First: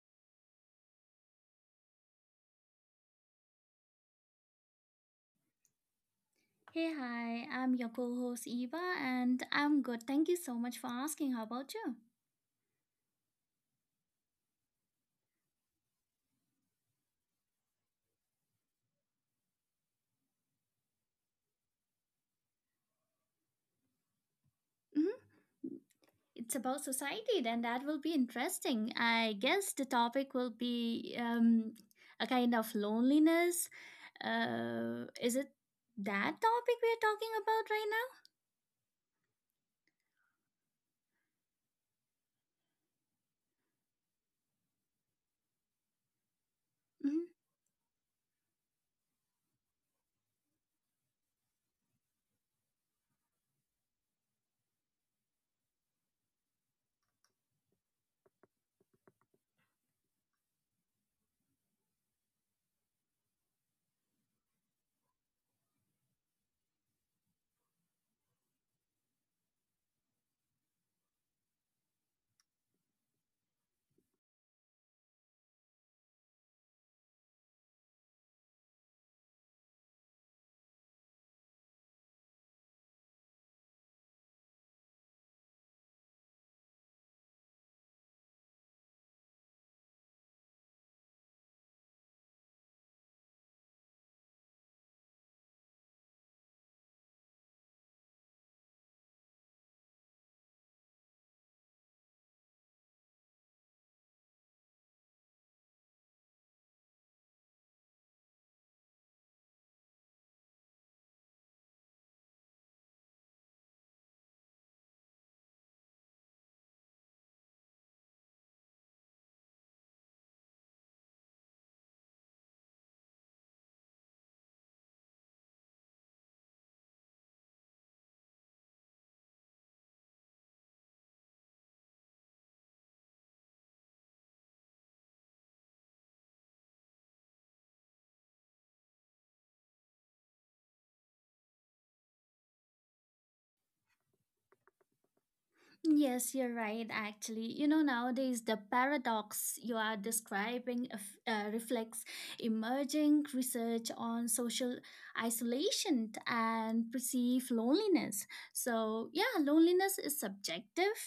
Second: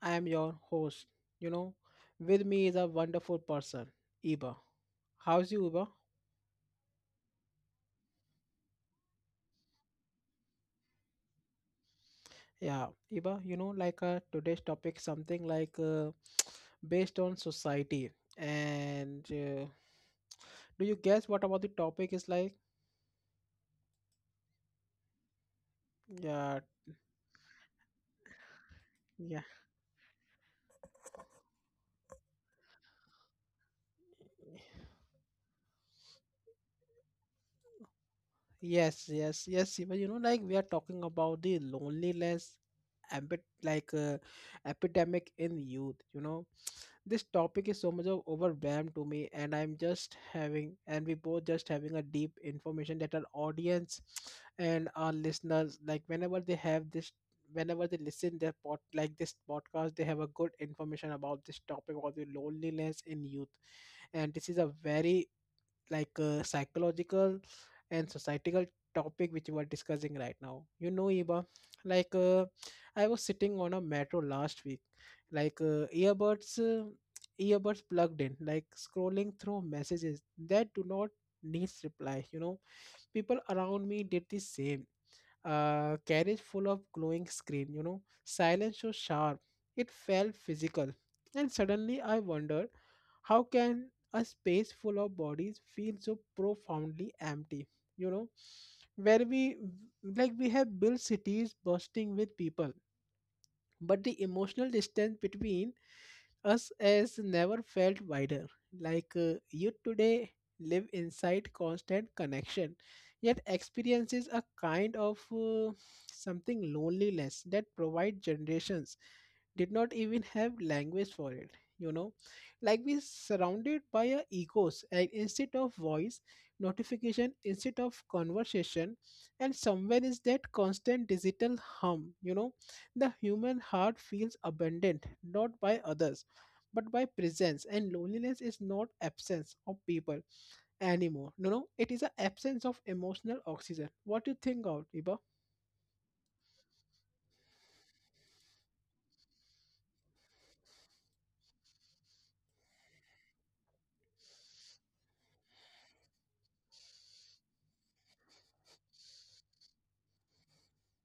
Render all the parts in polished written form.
I am your host. You know, with me is a wonderful person, Iba. How's you, Iba? Hey, hi, I'm your co host Eva, and I'm good. Thank you so much for asking. How about you? Yeah, Iba, like today's topic, something like based on society. And do you guess what about the topic is like? Hmm. It's Yeah, about society, then that will be interesting. I yeah. guess the topic will be a kind of loneliness. Is it that topic we are talking about right now? Yes, yes, yes, Iba. Like we are talking about the loneliness, ambit like epidemic in youth. You know, Mhm. this topic is so much of overwhelmed to me, and I'm just having and we both just having a deep information that our audience and our listeners, like, whenever they have this whenever they listen their pod like this podcast, they have a good information about this topic, about the loneliness in youth. And this is a very, like a psychological and societal topic which we are discussing right now. You know, Eva, like I was sitting on a metro last week, like earbuds plugged in, like scrolling through messages that do not needs reply. You know, people around me did the same, carriage full of glowing screen, you know, silence so sharp. It felt physical. And suddenly I wondered, how can a space full of bodies feel so profoundly empty, you know, where we have built cities bursting with people, but the emotional distance between us as never felt wider. Like you today live inside constant connection, yet experiences a kind of something loneliness that provide generations did not even have language for it. you know like we surrounded by a egos and instead of voice, notification instead of conversation. And somewhere is that constant digital hum, the human heart feels abandoned, not by others but by presence. And loneliness is not absence of people anymore. No, no, it is an absence of emotional oxygen. What do you think of it? Yes, you're right, actually. You know, nowadays the paradox you are describing reflects emerging research on social isolation and perceived loneliness. So, yeah, loneliness is subjective.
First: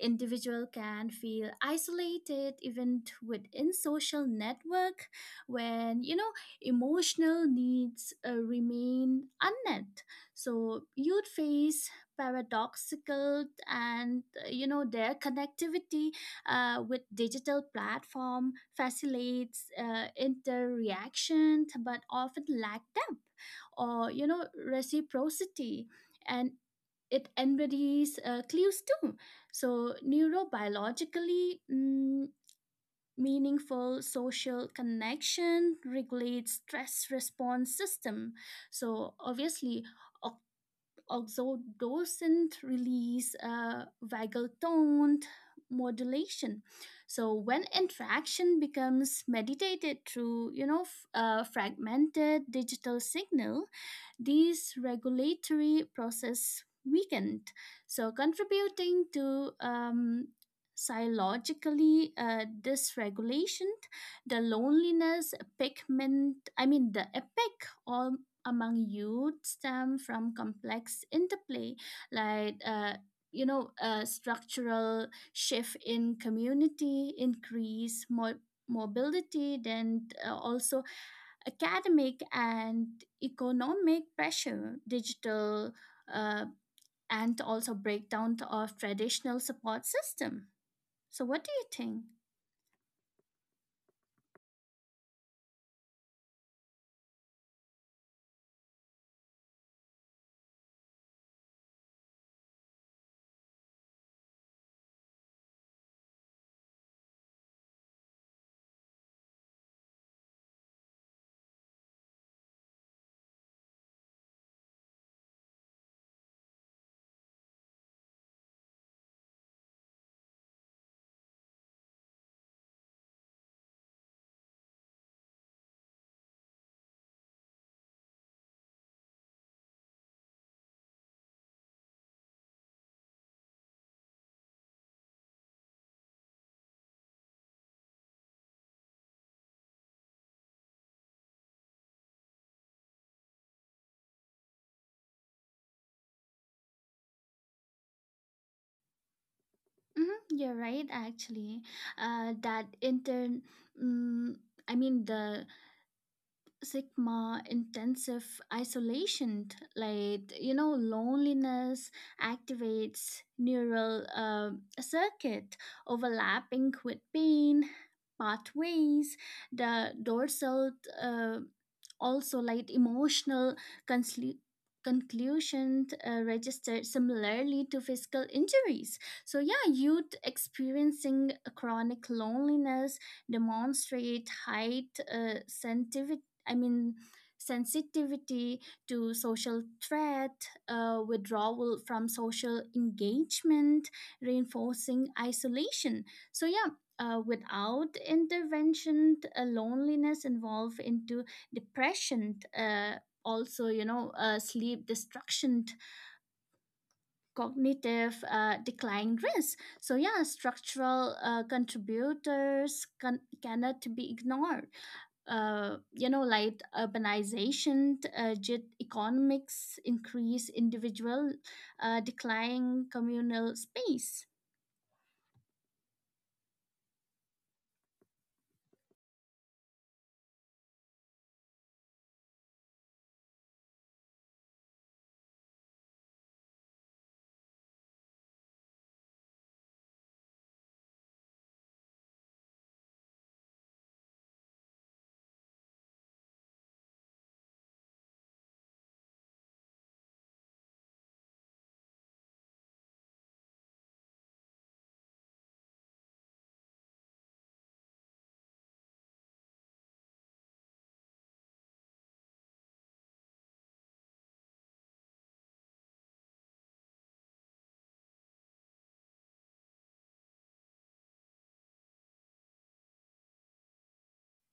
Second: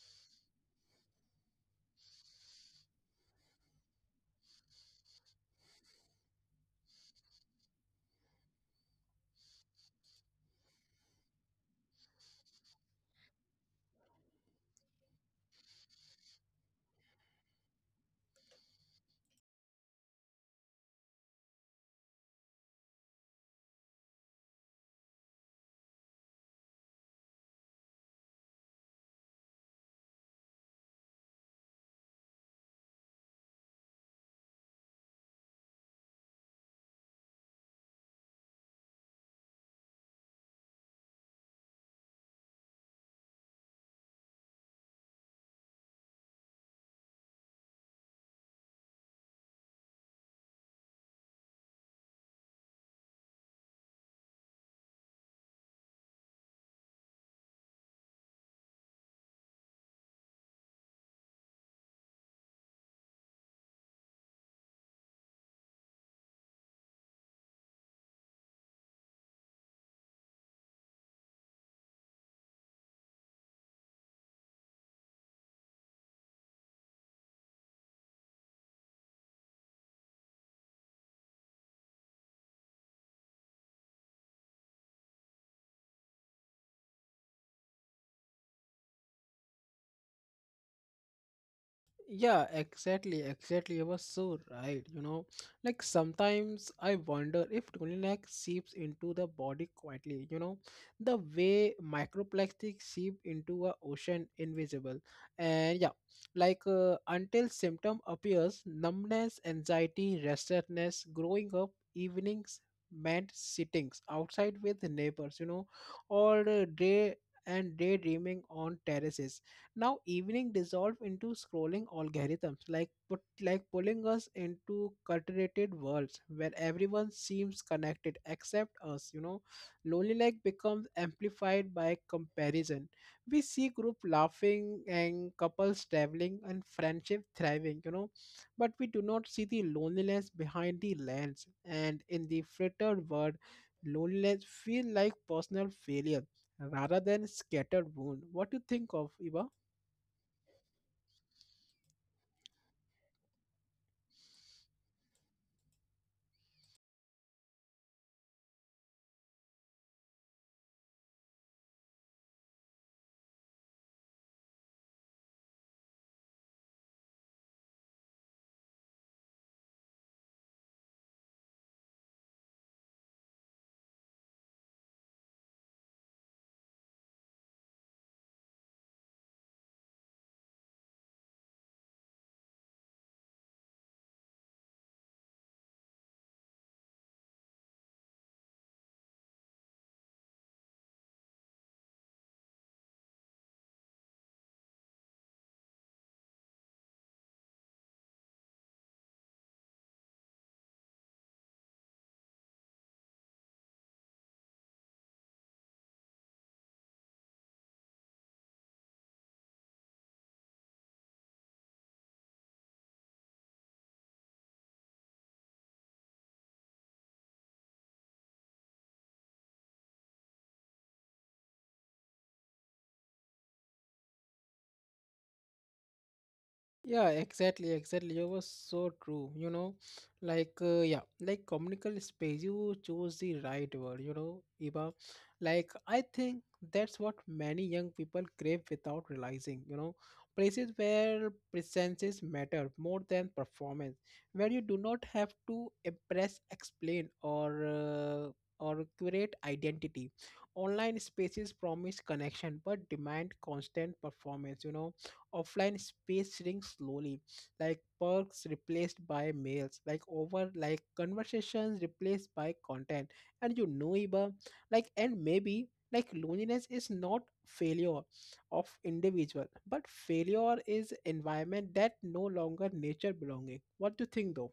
Individual can feel isolated even within social network when, you know, emotional needs remain unmet. So, you'd face paradoxical and you know their connectivity with digital platform facilitates interaction but often lack depth or you know reciprocity, and it embodies clues too. So neurobiologically, meaningful social connection regulates stress response system. So obviously, also, doesn't release a vagal tone modulation. So when interaction becomes mediated through, you know, fragmented digital signal, these regulatory process weakened, so contributing to psychologically dysregulation, the loneliness, epicment, I mean the epic or among youth stem from complex interplay, like uh, you know, structural shift in community, increase mobility, then also academic and economic pressure, digital, uh, and also breakdown of traditional support system. So, what do you think? Yeah, exactly, exactly. You were so right. Like sometimes I wonder if Tunilac seeps into the body quietly. The way microplastic seep into a ocean invisible. And yeah, like until symptom appears, numbness, anxiety, restlessness, growing up, evenings meant sittings outside with neighbors. Or day and daydreaming on terraces. Now evening dissolved into scrolling algorithms, like pulling us into cultivated worlds where everyone seems connected except us. Lonely like becomes amplified by comparison. We see group laughing and couples traveling and friendship thriving, but we do not see the loneliness behind the lens. And in the frittered world, loneliness feel like personal failure rather than scattered wound. What do you think of, Eva? Hmm, you're right, actually. That inter, mm I mean the sigma intensive isolation, like you know loneliness activates neural circuit overlapping with pain pathways, the dorsal, uh, also like emotional consli- conclusion registered similarly to physical injuries. So yeah, youth experiencing chronic loneliness demonstrate I mean, sensitivity to social threat, withdrawal from social engagement, reinforcing isolation. So, yeah. Without intervention, loneliness evolve into depression. Also, you know, sleep destruction, cognitive decline risk. So yeah, structural contributors cannot be ignored. You know, like urbanization, gig economics, increase individual declining communal space. Yeah, exactly, exactly. You were so true. Like yeah, like communal space. You chose the right word. You know, Eva. Like I think that's what many young people crave without realizing. Places where presences matter more than performance, where you do not have to impress, explain, or or create identity. Online spaces promise connection but demand constant performance. You know, offline space shrinking slowly, like perks replaced by mails, like over like conversations replaced by content. And you know, Iba, like and maybe like loneliness is not failure of individual, but failure is environment that no longer nature belonging. What do you think though?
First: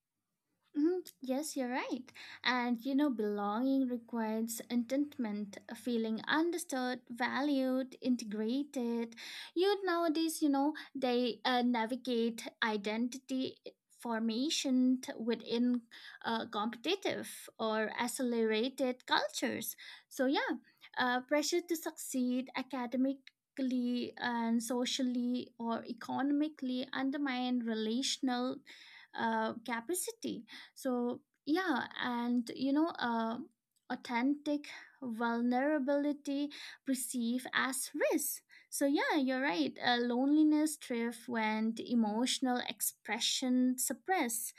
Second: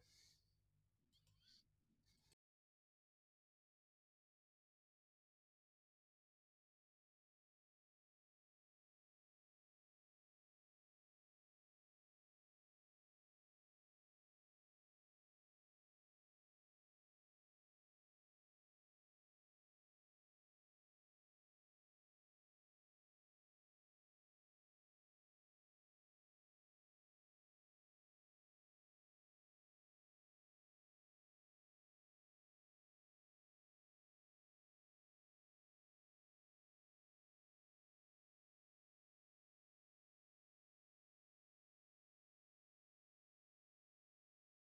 Mhm. Yes, you're right. And you know, belonging requires contentment, a feeling understood, valued, integrated. You nowadays, you know, they navigate identity formation within competitive or accelerated cultures. So, yeah, pressure to succeed academically and socially or economically undermine relational capacity. So, yeah, and you know, authentic vulnerability perceived as risk. So, yeah, you're right. Loneliness thrives when the emotional expression suppress.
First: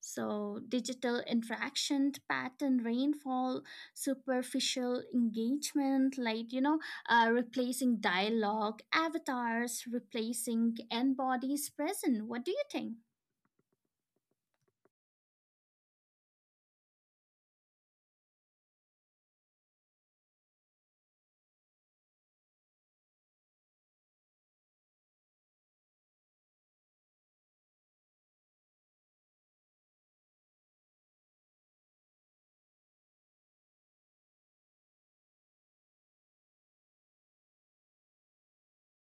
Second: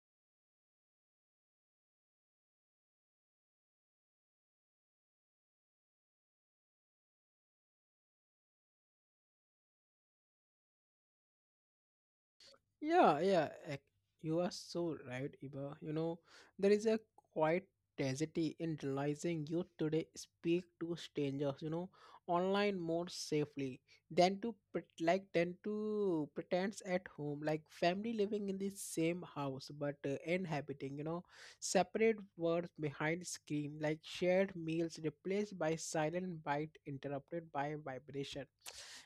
So, digital interaction pattern rainfall, superficial engagement, like, you know, replacing dialogue, avatars, replacing embodies present. What do you think? Yeah, yeah, you are so right, Iba. You know, there is a quiet tragedy in realizing you today speak to strangers, you know, online more safely than to pretense at home, like family living in the same house but inhabiting, you know, separate words behind screen, like shared meals replaced by silent bite interrupted by vibration.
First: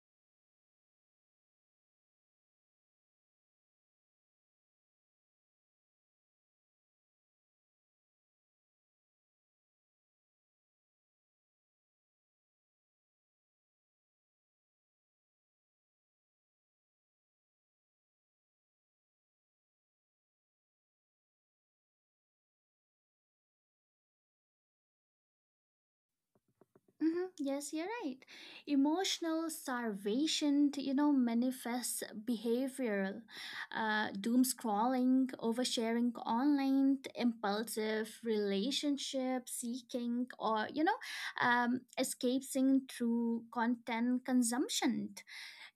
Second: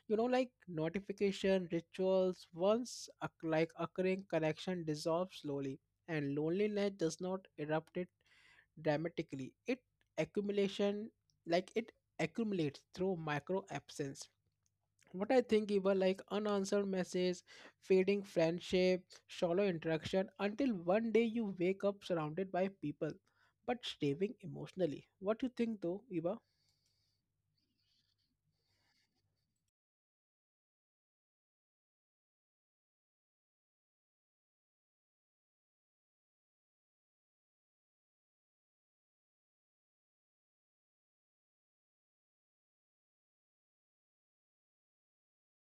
You know, like, notification rituals once occurring, connection dissolves slowly, and loneliness does not erupt it dramatically. It accumulation, like it accumulates through micro absence. What I think, even like unanswered message, fading friendship, shallow interaction, until one day you wake up surrounded by people but starving emotionally. What you think though, Eva? Mhm. Yes, you're right. Emotional starvation, you know, manifests behavioral, doom scrolling, oversharing online, impulsive relationship seeking, or you know, escaping through content consumption.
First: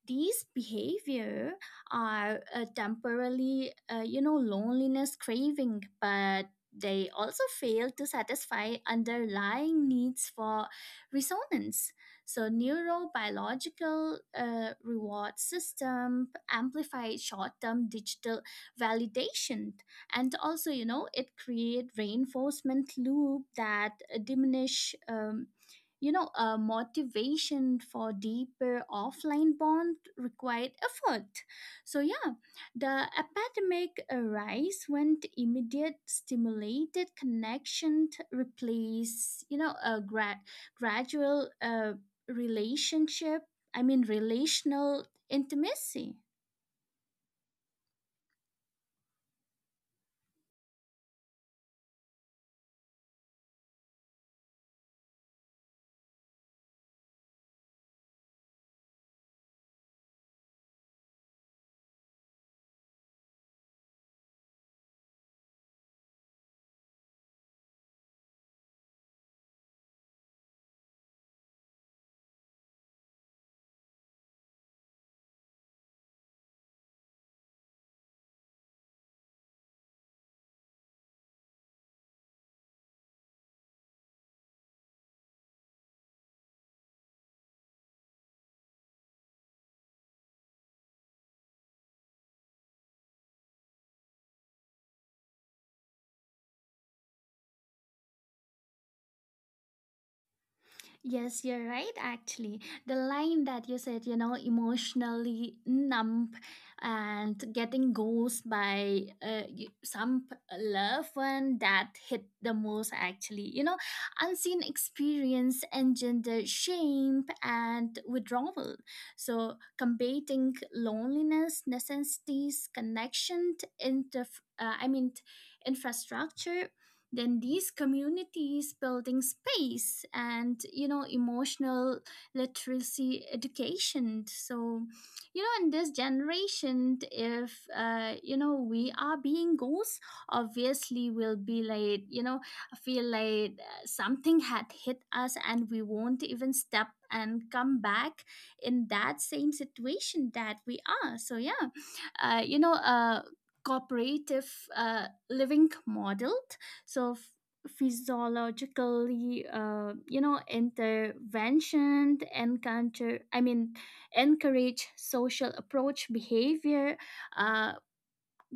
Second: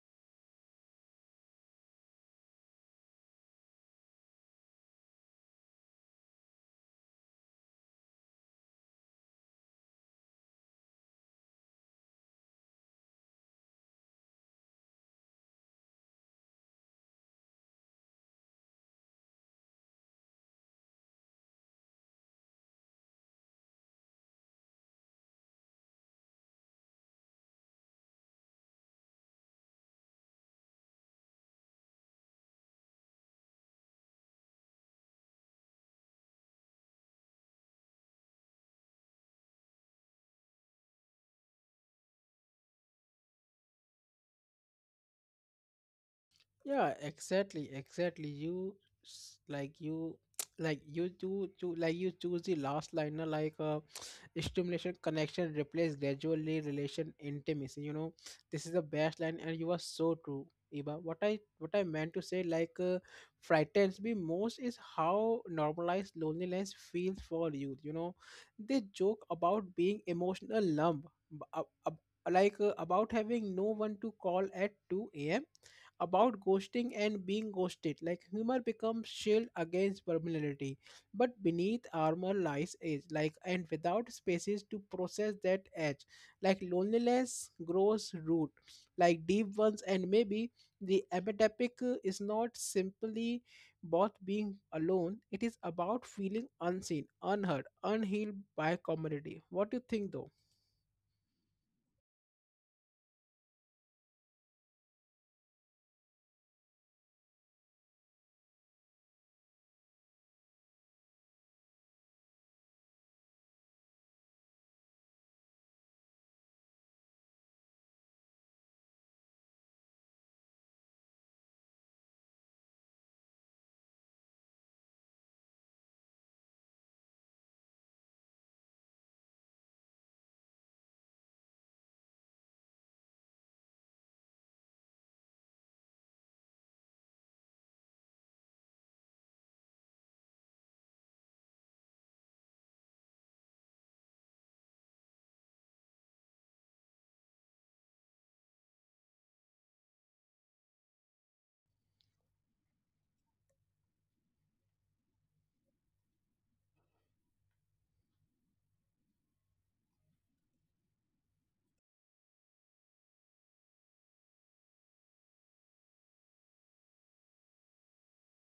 These behavior are temporarily, you know, loneliness craving, but they also fail to satisfy underlying needs for resonance. So neurobiological reward system amplifies short-term digital validation, and also you know it create reinforcement loop that diminish you know motivation for deeper offline bond required effort. So yeah, the epidemic arise when the immediate stimulated connection replace, you know, a gradual relationship I mean relational intimacy. Yeah, exactly, exactly. You like you like you choose the last liner like stimulation connection replace gradually relation intimacy. You know, this is the best line, and you are so true, Eva. What I meant to say, like, frightens me most is how normalized loneliness feels for youth. You know, they joke about being emotional lump, about having no one to call at 2 a.m., about ghosting and being ghosted. Like humor becomes shield against vulnerability, but beneath armor lies age. Like and without spaces to process that edge, like loneliness grows root, like deep ones. And maybe the epidemic is not simply both being alone. It is about feeling unseen, unheard, unhealed by community. What do you think, though? Yes, you're right, actually. The line that you said, you know, emotionally numb and getting ghost by some loved one, that hit the most, actually. You know, unseen experience engender shame and withdrawal. So, combating loneliness necessitates connection, to infrastructure, then these communities building space, and you know emotional literacy education. So you know in this generation if you know we are being ghosts, obviously we'll be like you know feel like something had hit us and we won't even step and come back in that same situation that we are. So yeah, you know cooperative living model. So physiologically you know intervention to encounter I mean encourage social approach behavior, uh,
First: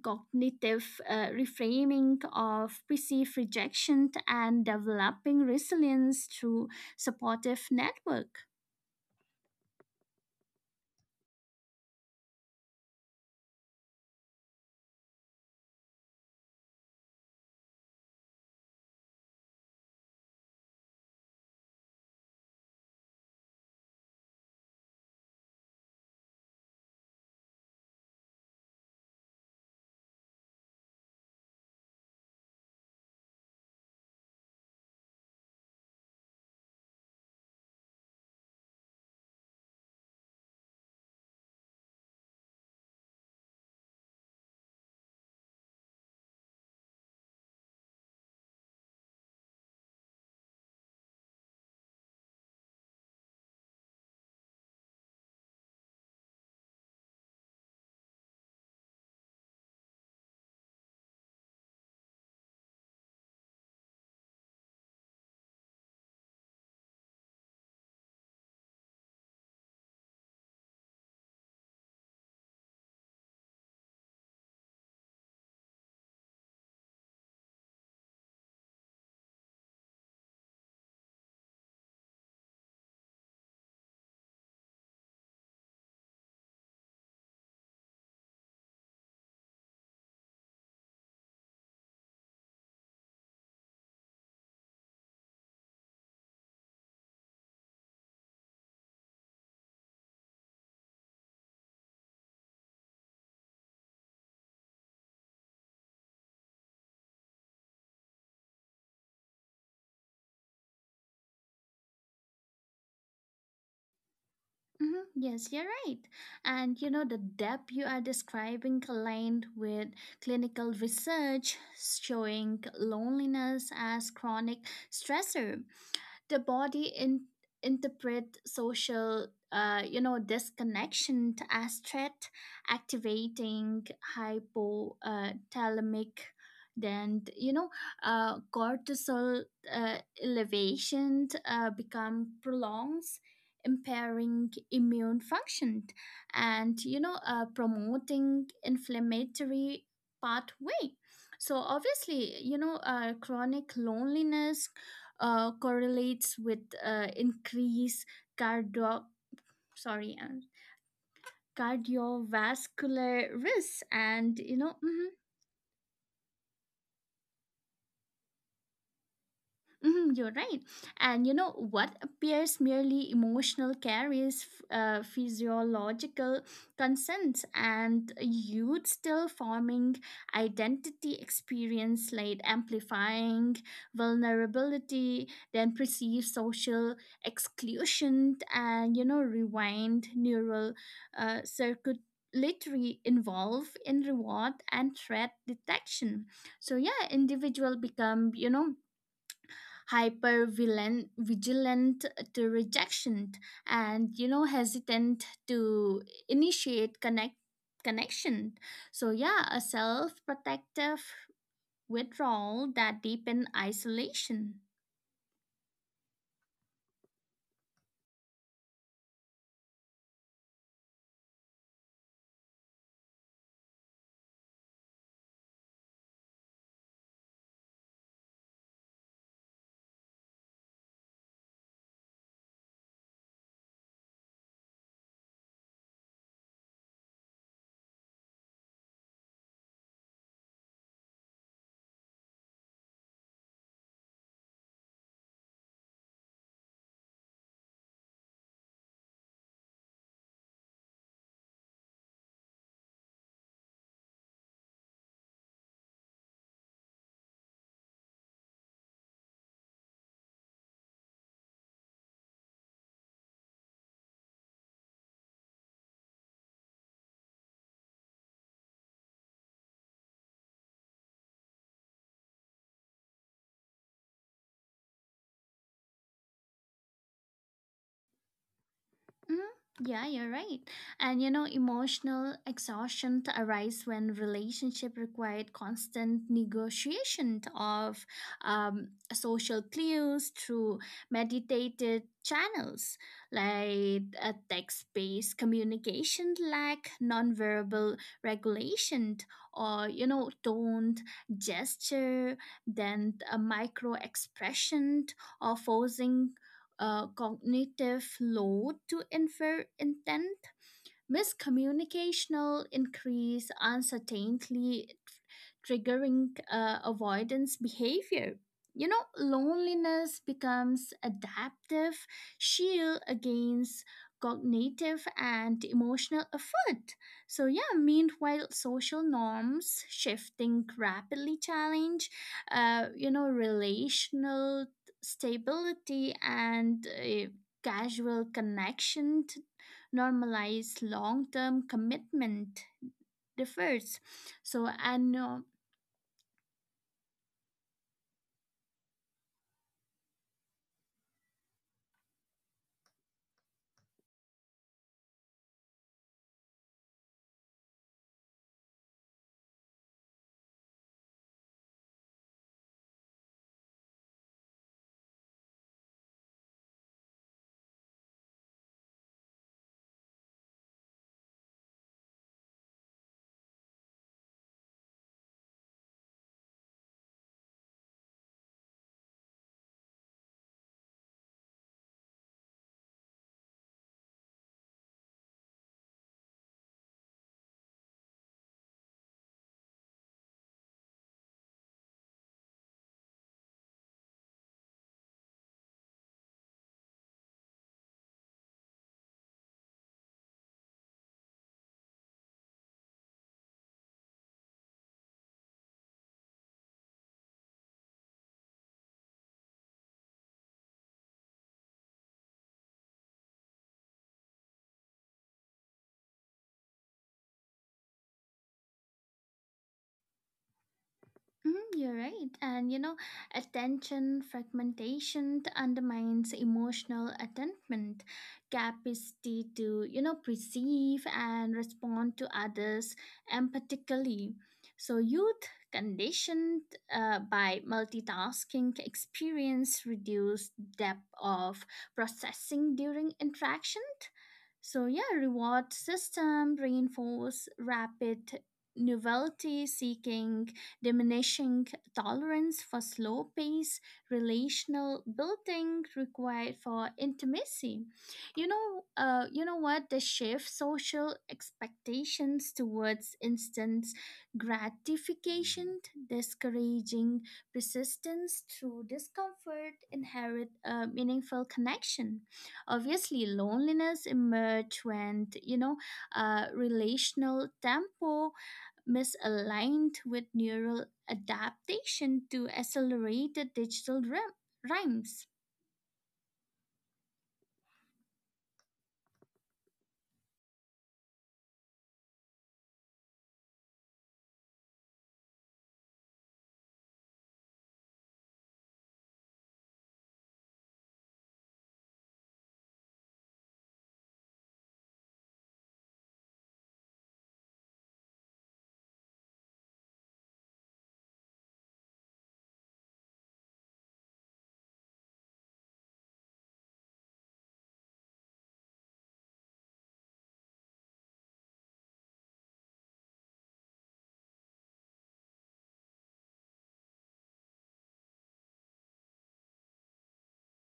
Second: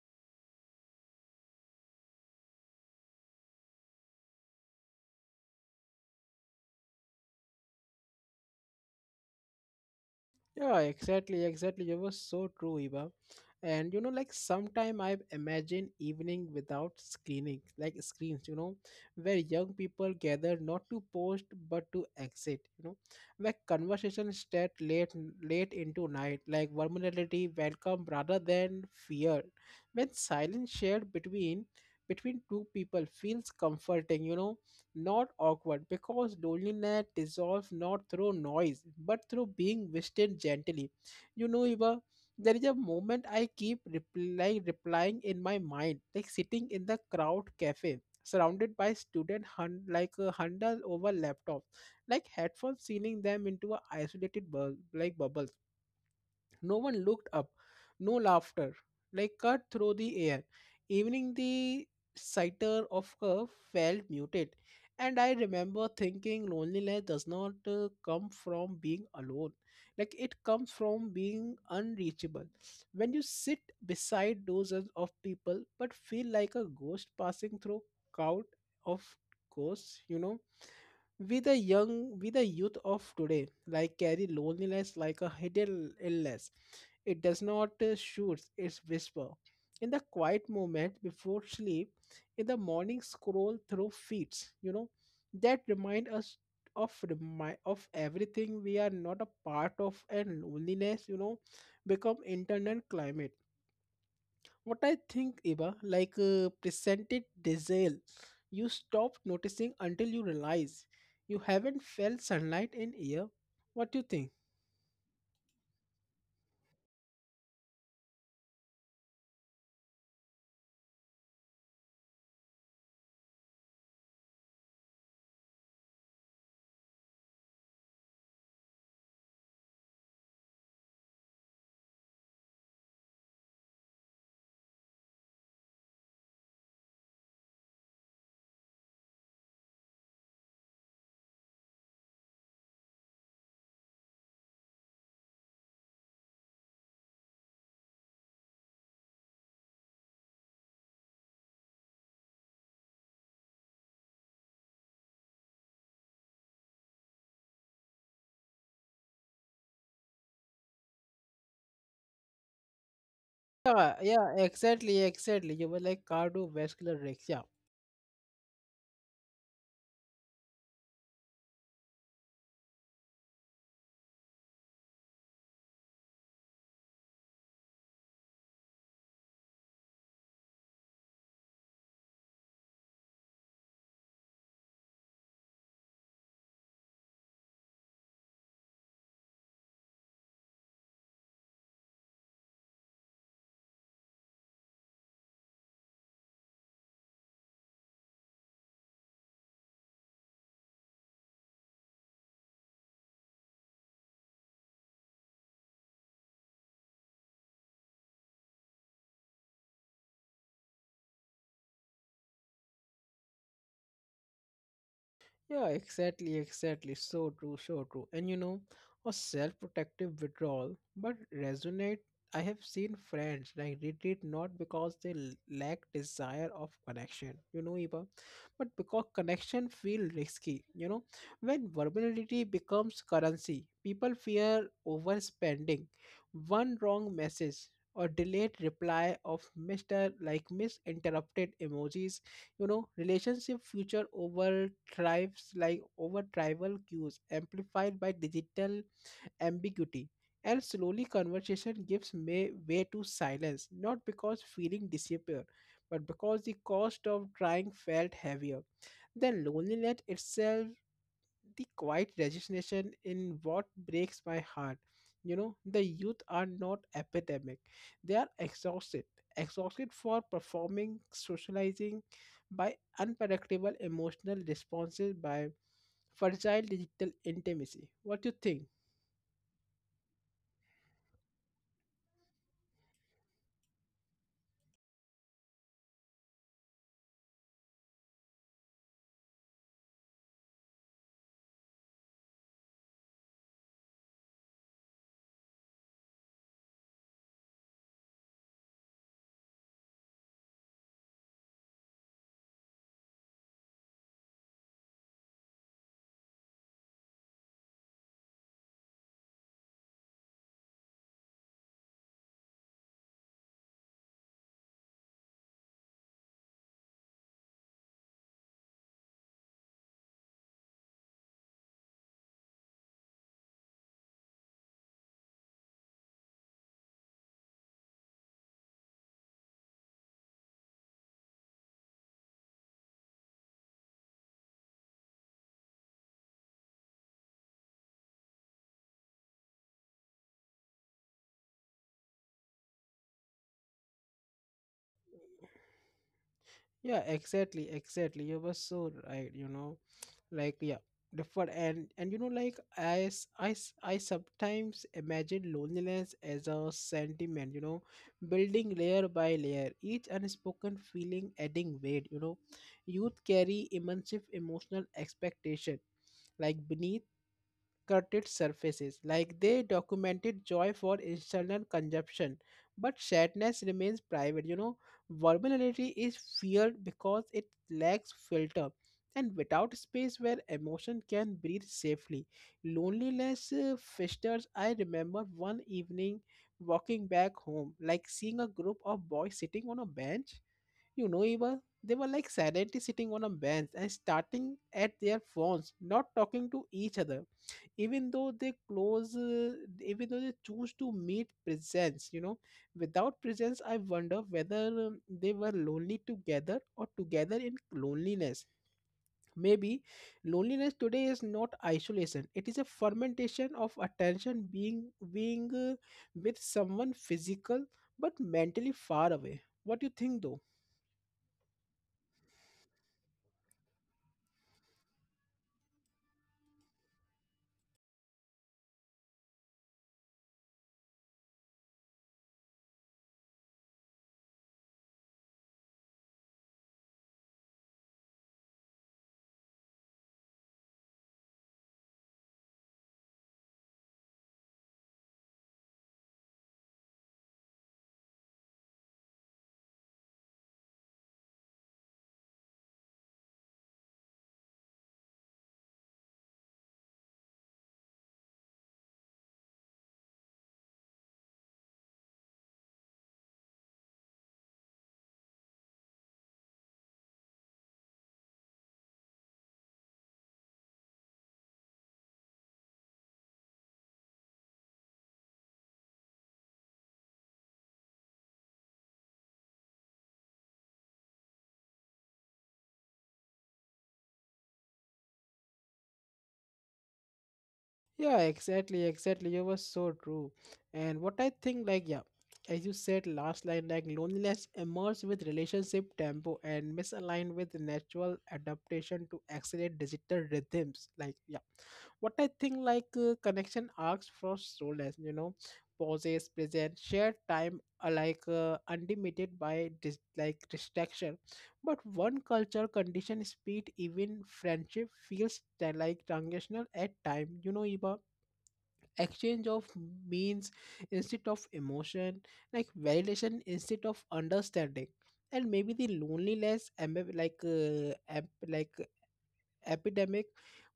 cognitive reframing of perceived rejection, and developing resilience through supportive network. Yeah, exactly, exactly. You were so true, Eva. And you know, like sometime I've imagined evening without like screens, you know, where young people gather not to post but to exit. You know, where conversations start late into night, like vulnerability welcome rather than fear. When silence shared between two people feels comforting, you know, not awkward because loneliness dissolves not through noise but through being whispered gently. You know, Eva, there is a moment I keep replying in my mind, like sitting in the crowd cafe, surrounded by student hun- like a hundred over laptops, like headphones sealing them into a isolated bubble. No one looked up, no laughter, like cut through the air. Evening, the sighter of her felt muted. And I remember thinking loneliness does not come from being alone, like it comes from being unreachable. When you sit beside dozens of people but feel like a ghost passing through crowd of ghosts, you know, we the young, we the youth of today, like, carry loneliness like a hidden illness. It does not shoot, it's whisper. In the quiet moment before sleep, in the morning scroll through feeds, you know, that remind us of everything we are not a part of. And loneliness, you know, become internal climate. What I think, Iba, like presented diesel, you stop noticing until you realize you haven't felt sunlight in air. What do you think? Mhm. Yes, you're right. And you know, the depth you are describing aligned with clinical research showing loneliness as chronic stressor. The body interpret social you know disconnection as threat, activating hypothalamic, then you know cortisol uh, elevation become prolongs, impairing immune function, and you know promoting inflammatory pathway. So obviously you know chronic loneliness correlates with increased cardio sorry uh, cardiovascular risks, Yeah, yeah, and you know exactly, mhm. exactly. You were like cardiovascular risk. Yeah. Mhm. You're right. And you know what appears merely emotional carries physiological consents, and youth still forming identity experience like amplifying vulnerability, then perceived social exclusion, and you know rewind neural circuit literally involve in reward and threat detection. So yeah individual become you know hyper vigilant to rejection, and you know hesitant to initiate connection. So yeah, a self protective withdrawal that deepen isolation. Yeah, exactly, exactly. So true, so true. And you know, a self-protective withdrawal, but resonate. I have seen friends like retreat not because they lack desire of connection, you know, Eva, but because connection feel risky. You know, when vulnerability becomes currency, people fear overspending. One wrong message or delayed reply of Mister, like misinterpreted emojis, you know, relationship future over tribes like over tribal cues amplified by digital ambiguity. And slowly conversation gives way to silence, not because feeling disappear, but because the cost of trying felt heavier then loneliness itself. The quiet resignation in what breaks my heart. You know, the youth are not epidemic. They are exhausted. Exhausted for performing, socializing by unpredictable emotional responses, by fragile digital intimacy. What do you think? Mhm. Yeah, you're right. And you know, emotional exhaustion arises when relationship required constant negotiation of social clues through meditated channels. Like a text-based communication lack nonverbal regulation, or you know tone, gesture, then a micro expression, or forcing cognitive load to infer intent. Miscommunicational increase uncertainty, triggering avoidance behavior. You know, loneliness becomes adaptive shield against cognitive and emotional effort. So yeah, meanwhile, social norms shifting rapidly challenge, you know, relational stability, and casual connection normalize long-term commitment differs. So and Yeah, exactly, exactly. You were so right, you know. Like yeah, different and you know, like I sometimes imagine loneliness as a sentiment, you know, building layer by layer, each unspoken feeling adding weight. You know, youth carry immense emotional expectation, like beneath Cutted surfaces, like they documented joy for external consumption, but sadness remains private. You know, vulnerability is feared because it lacks filter. And without space where emotion can breathe safely, loneliness festers. I remember one evening walking back home, like seeing a group of boys sitting on a bench. You know, Eva, they were like silently sitting on a bench and starting at their phones, not talking to each other, even though they close uh, even though they choose to meet presence, you know, without presence. I wonder whether they were lonely together or together in loneliness. Maybe loneliness today is not isolation. It is a fermentation of attention, being with someone physical but mentally far away. What do you think though? Hmm, you're right. And you know, attention fragmentation undermines emotional attentment, capacity to, you know, perceive and respond to others empathically. So, youth conditioned by multitasking experience reduced depth of processing during interaction. So, yeah, reward system reinforce rapid novelty seeking, diminishing tolerance for slow pace, relational building required for intimacy. You know what? The shift social expectations towards instant gratification, discouraging persistence through discomfort, inherit a meaningful connection. Obviously, loneliness emerged when you know relational tempo misaligned with neural adaptation to accelerated digital rhymes. Yeah, exactly, exactly. You were so true. And what I think, like, yeah, as you said last line, like loneliness emerges with relationship tempo and misaligned with natural adaptation to accelerate digital rhythms. Like, yeah, what I think, like, connection asks for solace, you know, pauses, present, shared time, like, unlimited by distraction. But one culture condition speed, even friendship feels like transitional at time, you know, Eva, exchange of means instead of emotion, like validation instead of understanding. And maybe the loneliness epidemic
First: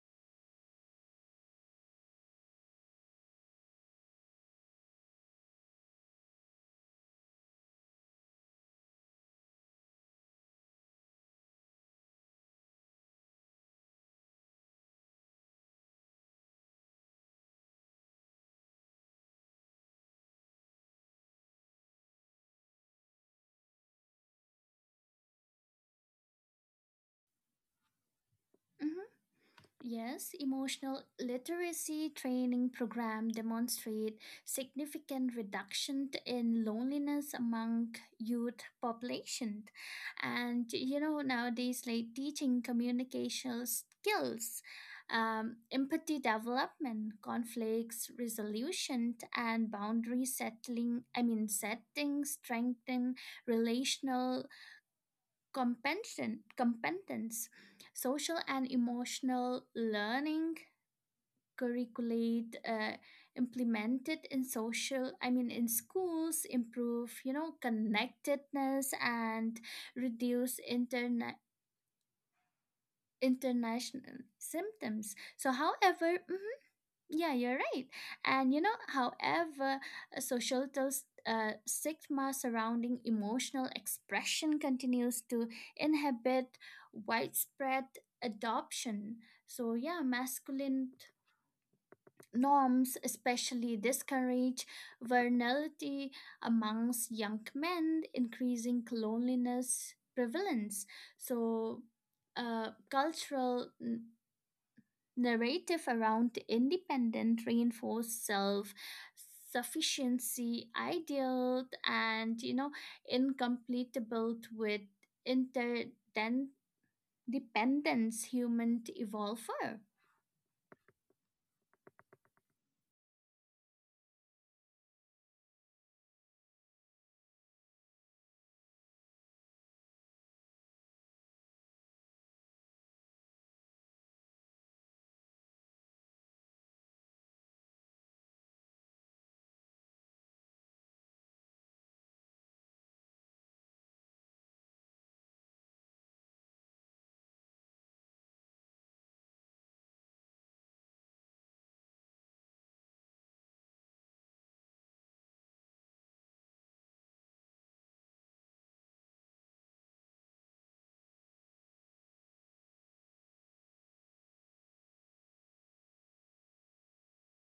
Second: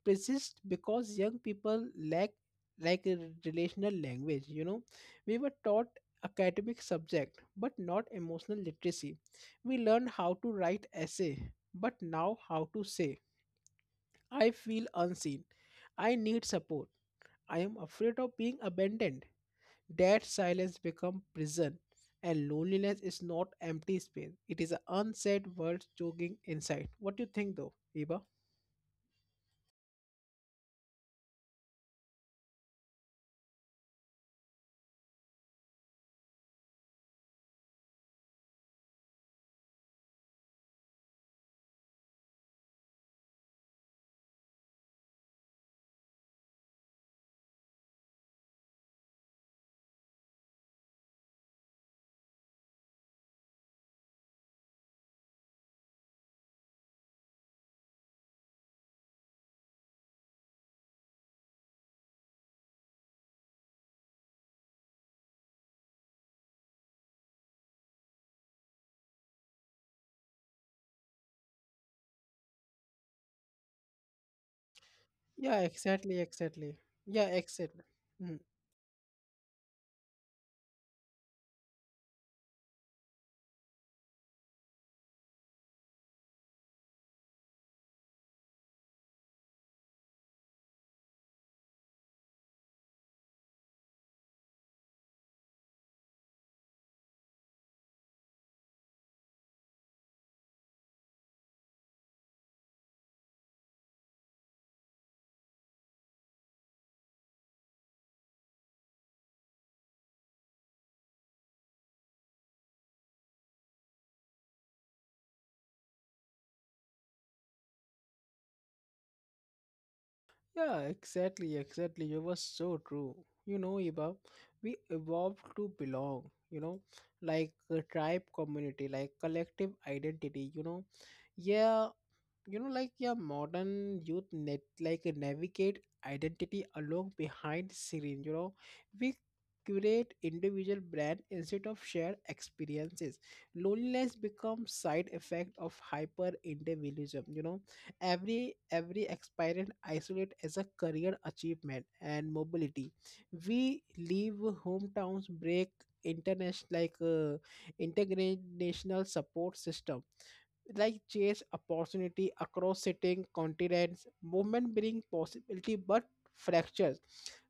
persists because young people lack a relational language, you know. We were taught academic subject but not emotional literacy. We learned how to write essay, but now how to say I feel unseen, I need support, I am afraid of being abandoned. That silence becomes prison, and loneliness is not empty space. It is an unsaid word jogging inside. What do you think, though, Eva? Mhm. Yes, emotional literacy training program demonstrate significant reduction in loneliness among youth population. And you know, nowadays like teaching communication skills, empathy development, conflicts resolution, and boundary settling, I mean setting strengthen relational competence. Social and emotional learning curriculate implemented in social I mean in schools improve you know connectedness and reduce international symptoms. So Yeah, however, exactly, exactly. Yeah, yeah, you're exactly. right. Mhm. And you know, however, a societal stigma surrounding emotional expression continues to inhibit widespread adoption. So, yeah, masculine norms especially discourage vulnerability amongst young men, increasing loneliness prevalence. So, cultural narrative around independent reinforced self sufficiency ideal, and you know incompletable with interdependence human evolve for. Yeah, exactly, exactly. You were so true. You know, Eva, we evolved to belong. You know, like a tribe community, like collective identity. You know, yeah, you know, like, yeah, modern youth net like navigate identity along behind screen, you know. We curate individual brand instead of shared experiences. Loneliness becomes side effect of hyper individualism, you know. Every experience isolate as a career achievement and mobility. We leave hometowns, break international international support system, like chase opportunity across sitting continents. Movement bring possibility but fractures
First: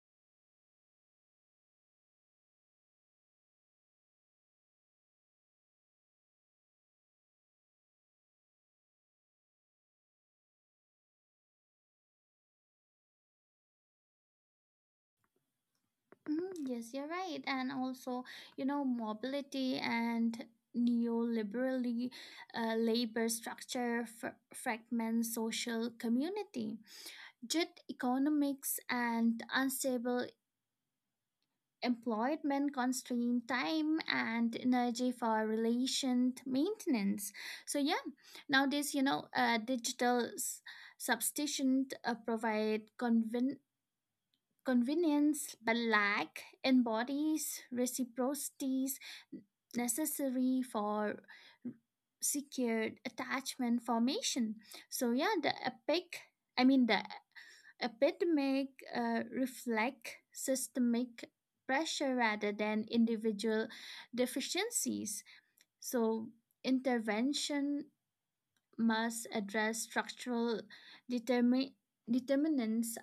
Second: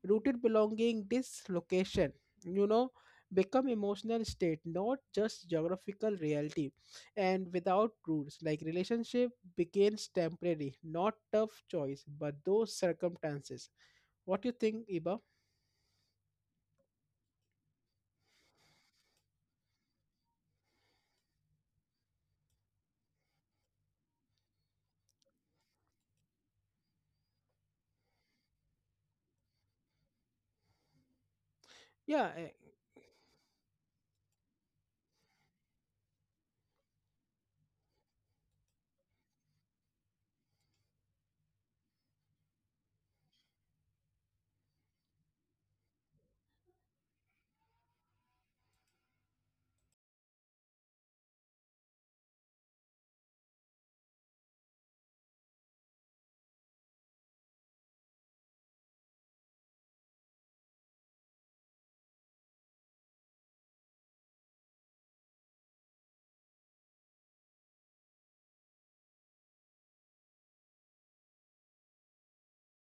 rooted belonging. Dislocation, you know, become emotional state, not just geographical reality. And without roots, like relationship begins temporary, not tough choice but those circumstances. What do you think, Iba? Mm, yes you're right. And also you know mobility and neoliberally labor structure fragment social community, jet economics, and unstable Yeah. employment constraint time and energy for relation maintenance. So yeah nowadays you know digital substitution provide convenience but lack embodies reciprocities necessary for secured attachment formation. So yeah the epic I mean the epidemic reflect systemic pressure rather than individual deficiencies. So, intervention must address structural determi- determinants,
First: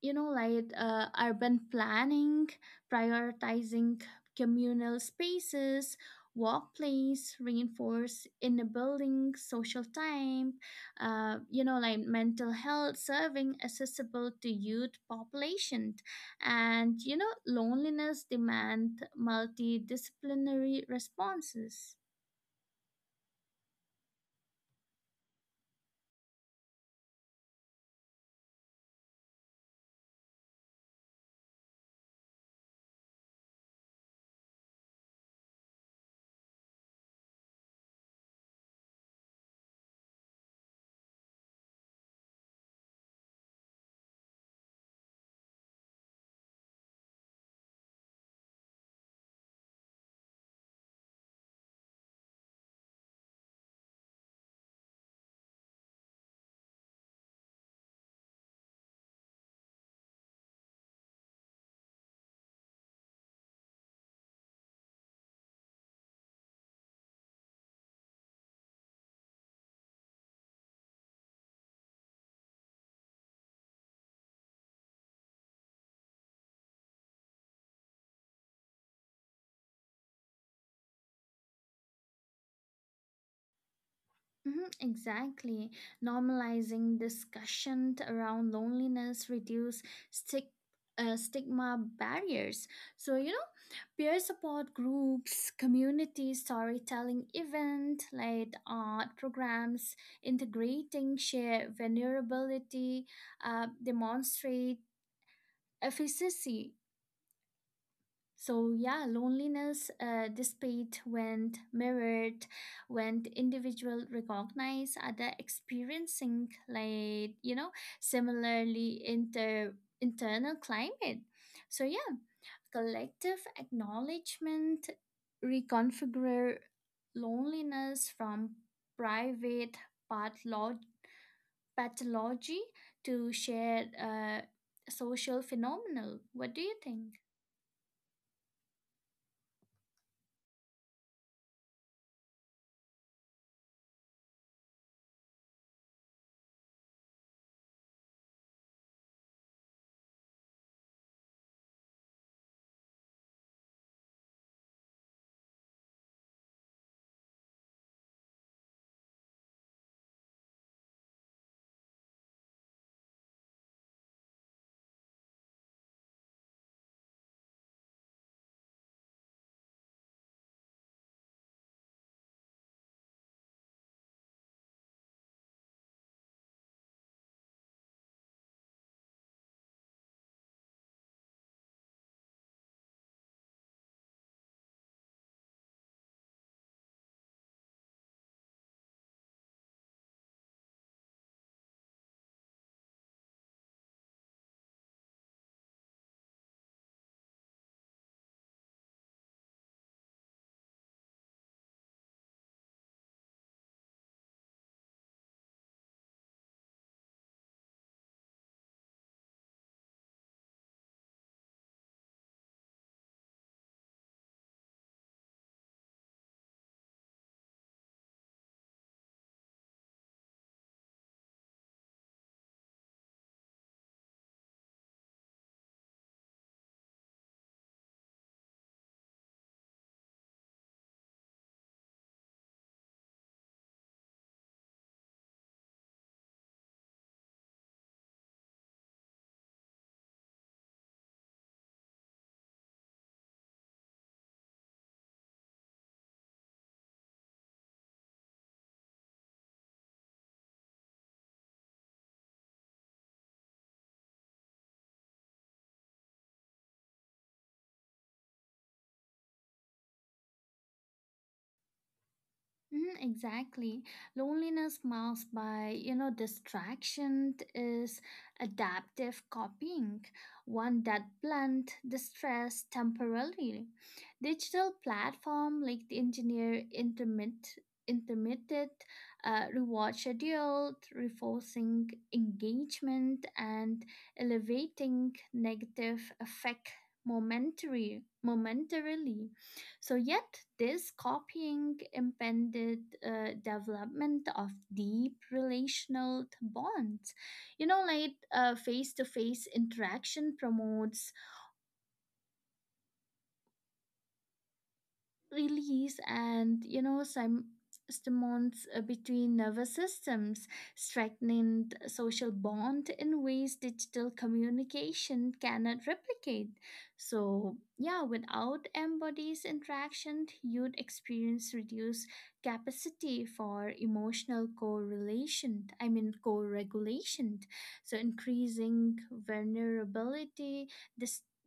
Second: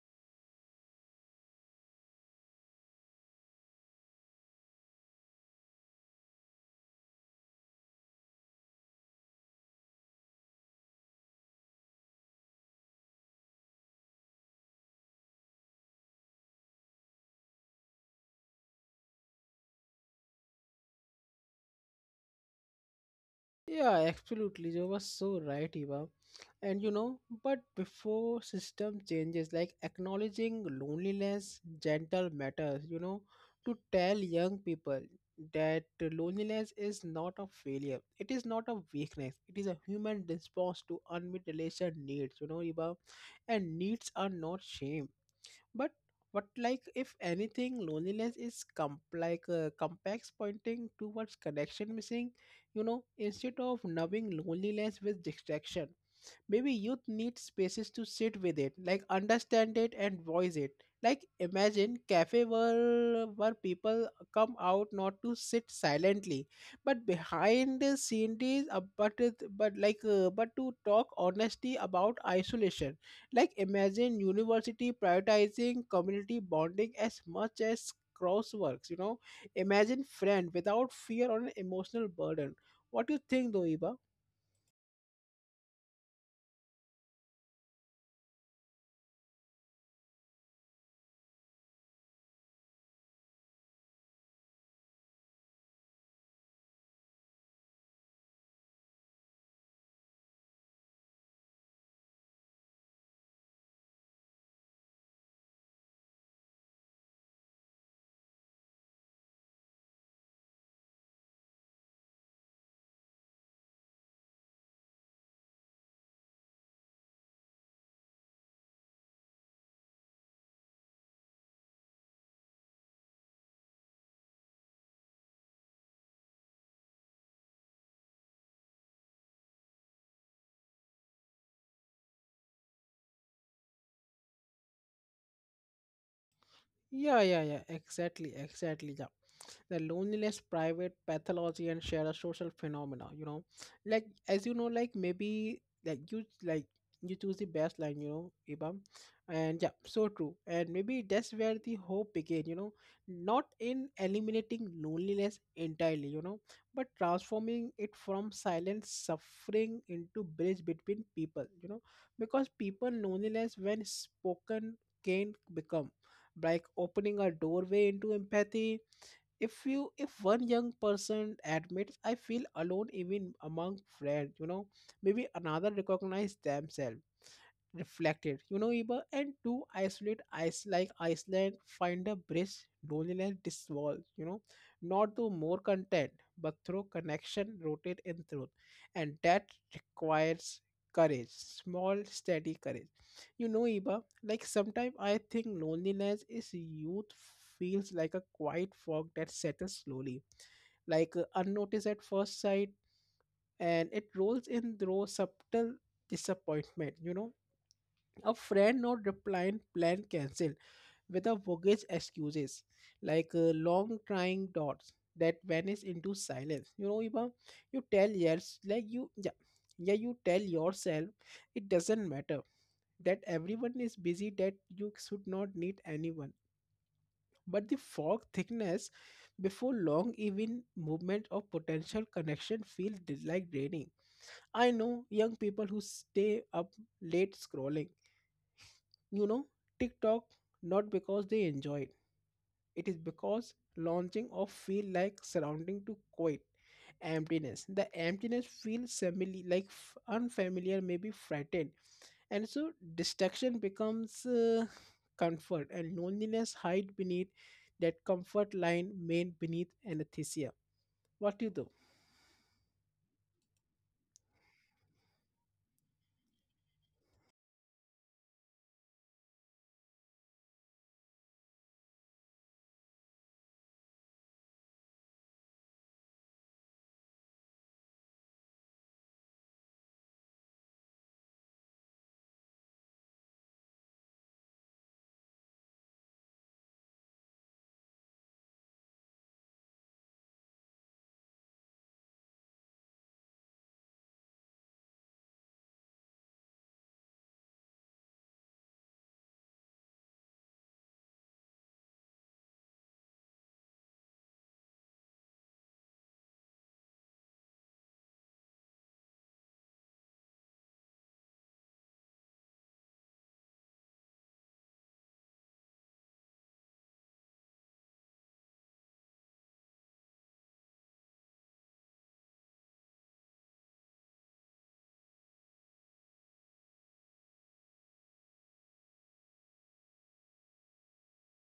you know like urban planning prioritizing communal spaces, workplace reinforce inner building social time, you know like mental health serving accessible to youth population, and you know loneliness demand multidisciplinary responses. Yeah, absolutely. You were so right, Eva. And you know, but before system changes, like acknowledging loneliness, gentle matters, you know, to tell young people that loneliness is not a failure, it is not a weakness, it is a human response to unmet relation needs, you know, Eva. And needs are not shame but what, like if anything, loneliness is complex pointing towards connection missing, you know, instead of numbing loneliness with distraction. Maybe youth need spaces to sit with it, like understand it and voice it. Like imagine cafe where people come out not to sit silently, but behind the scenes, but it, but to talk honestly about isolation. Like imagine university prioritizing community bonding as much as crossworks. You know, imagine friend without fear or an emotional burden. What do you think, though, Eva? Mhm, exactly. Normalizing discussion around loneliness reduce stig- stigma barriers. So, you know, peer support groups, community storytelling event, like art programs, integrating shared vulnerability, demonstrate efficacy. So yeah, loneliness despite when mirrored, when individual recognize other experiencing like you know similarly internal climate. So yeah, collective acknowledgement reconfigure loneliness from private patholo- pathology to shared social phenomenal. What do you Yeah, think? yeah, yeah, exactly, exactly. Yeah, the loneliness, private pathology, and shared social phenomena. You know, like as you know, like maybe like you, like you choose the best line. You know, Ibam, and yeah, so true. And maybe that's where the hope began. You know, not in eliminating loneliness entirely. You know, but transforming it from silent suffering into bridge between people. You know, because people loneliness when spoken can become like opening a doorway into empathy. If you, if one young person admits I feel alone even among friends, you know, maybe another recognize themselves reflected, you know, Eva. And to isolate ice, like Iceland, find a bridge, loneliness dissolves, you know, not through more content, but through connection rooted in truth. And that requires courage, small, steady courage. You know, Eva, like sometimes I think loneliness is youth feels like a quiet fog that settles slowly, unnoticed at first sight, and it rolls in through subtle disappointment, you know, a friend not replying, plan cancelled with a bogus excuses, long trying dots that vanish into silence. You know, Iba, you tell yes, like you, yeah, yeah, you tell yourself it doesn't matter, that everyone is busy, that you should not need anyone. But the fog thickness before long, even movement of potential connection feels like draining. I know young people who stay up late scrolling, you know, TikTok, not because they enjoy it. It is because launching of feel like surrounding to quiet emptiness. The emptiness feels family like unfamiliar, maybe frightened, and so distraction becomes comfort, and loneliness hide beneath that comfort line, main beneath anesthesia. What do you do? Mhm, exactly. Loneliness masked by, you know, distraction is adaptive copying, one that blunt distress temporarily. Digital platform like the engineer intermittent reward schedule, reinforcing engagement and elevating negative effect momentary momentarily. So, yet, this copying impeded development of deep relational bonds. You know, like face to face interaction promotes release, and you know some stimulants between nervous systems strengthened social bond in ways digital communication cannot replicate. So yeah without embodies interaction you'd experience reduced capacity for emotional correlation I mean co-regulation, so increasing vulnerability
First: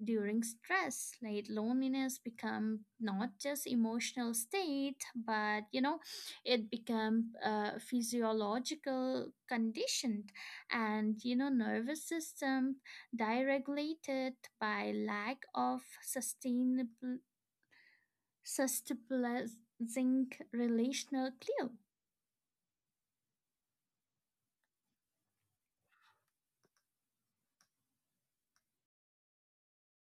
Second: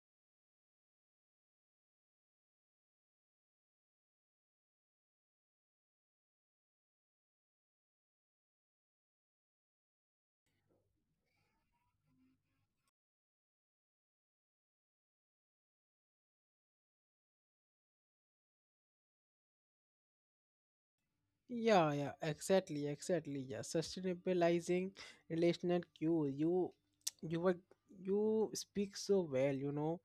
during stress. Like loneliness become not just emotional state, but you know it become a physiological condition, and you know nervous system deregulated by lack of sustainable sustabilizing relational clue. Yeah, yeah, exactly, exactly. Yeah, sustainabilizing relational cues. You were, you speak so well. You know,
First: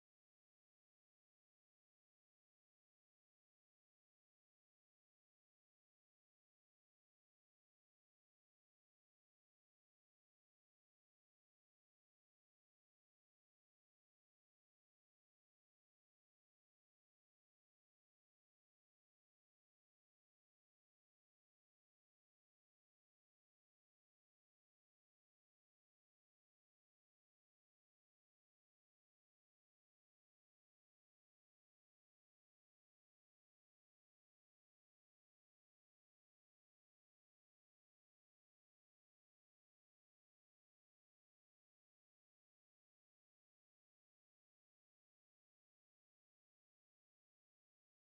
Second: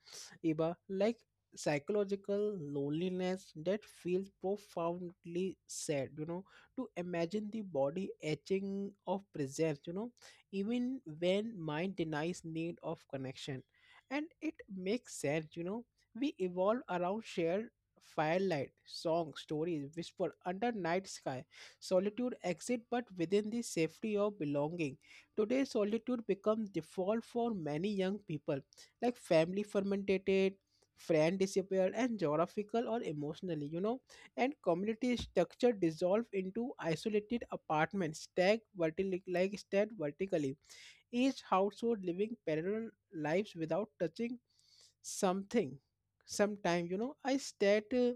Iba, like psychological loneliness that feels profoundly sad. You know, to imagine the body etching of presence. You know, even when mind denies need of connection, and it makes sense. You know, we evolve around shared Firelight, song, stories whisper under night sky. Solitude exit but within the safety of belonging. Today solitude becomes default for many young people. Like family fermented, friend disappeared and geographical or emotionally, you know, and community structure dissolve into isolated apartments stacked vertically like stacked vertically. Each household living parallel lives without touching something sometime. You know,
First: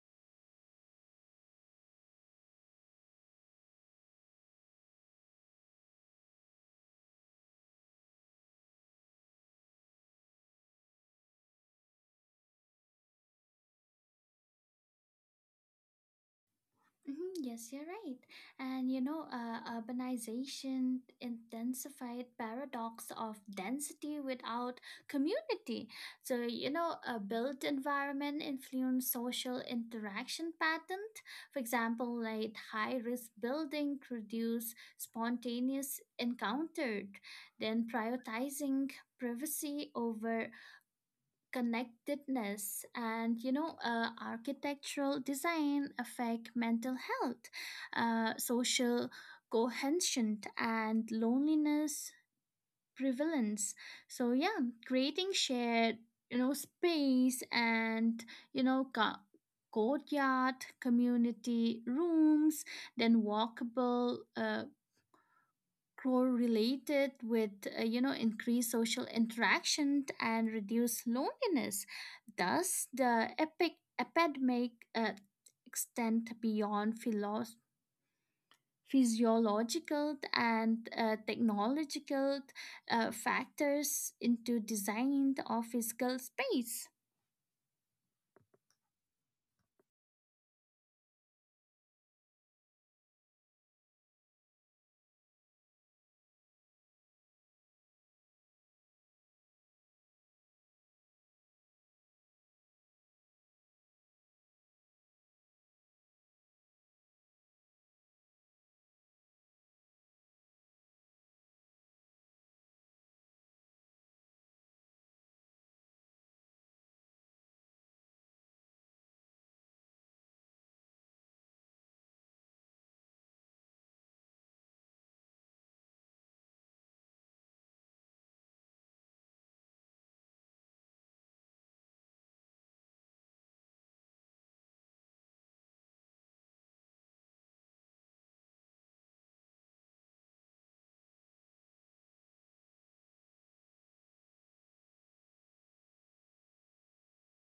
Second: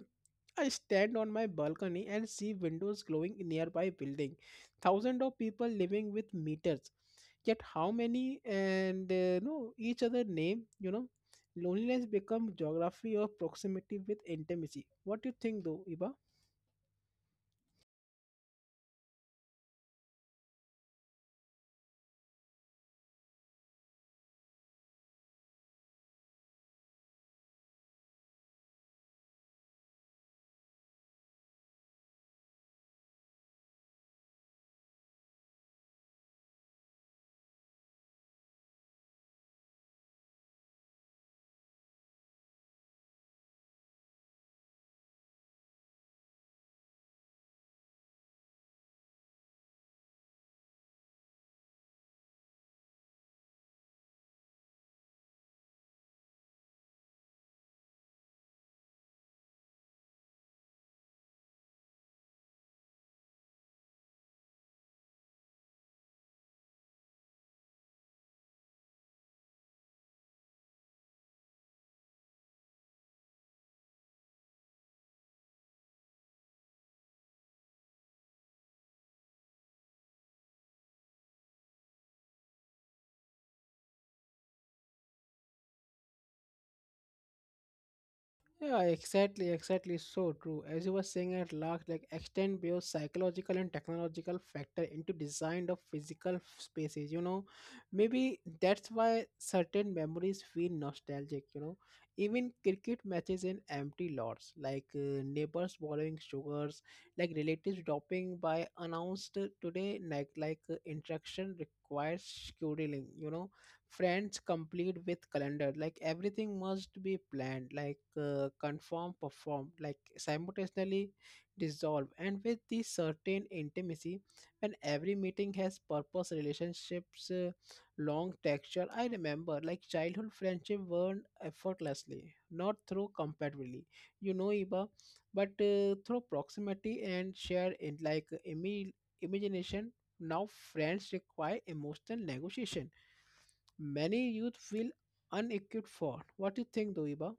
I stand on my balcony and see windows glowing in nearby building. Thousands of people living with meters. Yet how many and no each other name, you know? Loneliness become geography of proximity with intimacy. What do you think, though, Iba? Mhm. Yes, you're right. And you know, urbanization intensified paradox of density without community. So you know, a built environment influence social interaction pattern. For example, like high risk building produce spontaneous encountered, then prioritizing privacy over connectedness, and you know architectural design affect mental health, social cohesion, and loneliness prevalence. So yeah creating shared you know space, and you know courtyard, community rooms, then walkable correlated with you know increased social interaction and reduced loneliness. Thus the epic epidemic extend beyond physiological and technological factors into design of physical space. Yeah, exactly, exactly. So true. As you were saying at last, like extend both psychological and technological factor into design of physical spaces. You know, maybe that's why certain memories feel nostalgic. You know, even cricket matches in empty lots, like neighbors borrowing sugars, like relatives dropping by announced today, like interaction requires scheduling. You know, friends complete with calendar, like everything must be planned, like confirm perform like simultaneously dissolve and with the certain intimacy. When every meeting has purpose, relationships long texture. I remember like childhood friendship burned effortlessly, not through compatibility, you know, Iba, but through proximity and share in like imagination. Now friends require emotional negotiation many youth feel unequipped for. What do you think, Doiba?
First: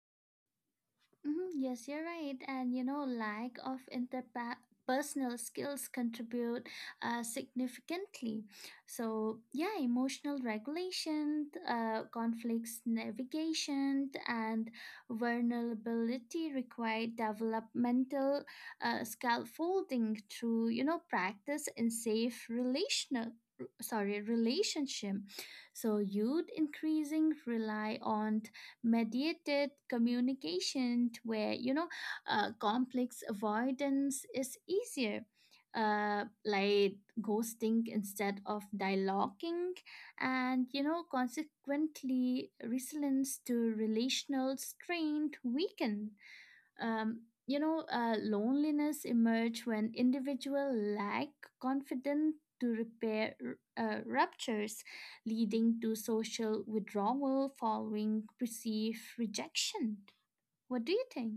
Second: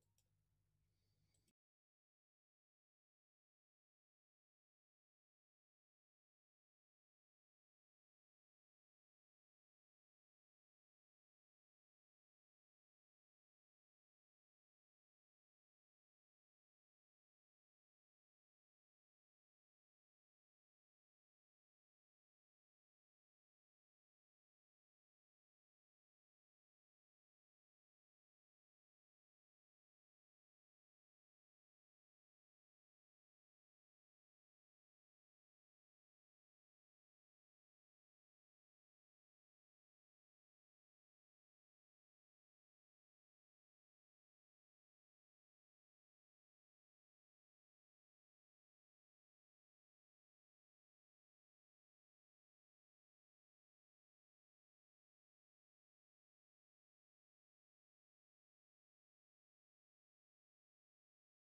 Mhm. Yes, you're right. And you know, lack of interpersonal skills contribute significantly. So, yeah, emotional regulation, conflicts navigation, and vulnerability require developmental scaffolding through, you know, practice in safe relational sorry relationship. So youth increasing rely on mediated communication where you know complex avoidance is easier, like ghosting instead of dialoguing. And you know consequently resilience to relational strain weaken. um, you know, loneliness emerge when individual lack confidence to repair ruptures, leading to social withdrawal following perceived rejection. What do you think?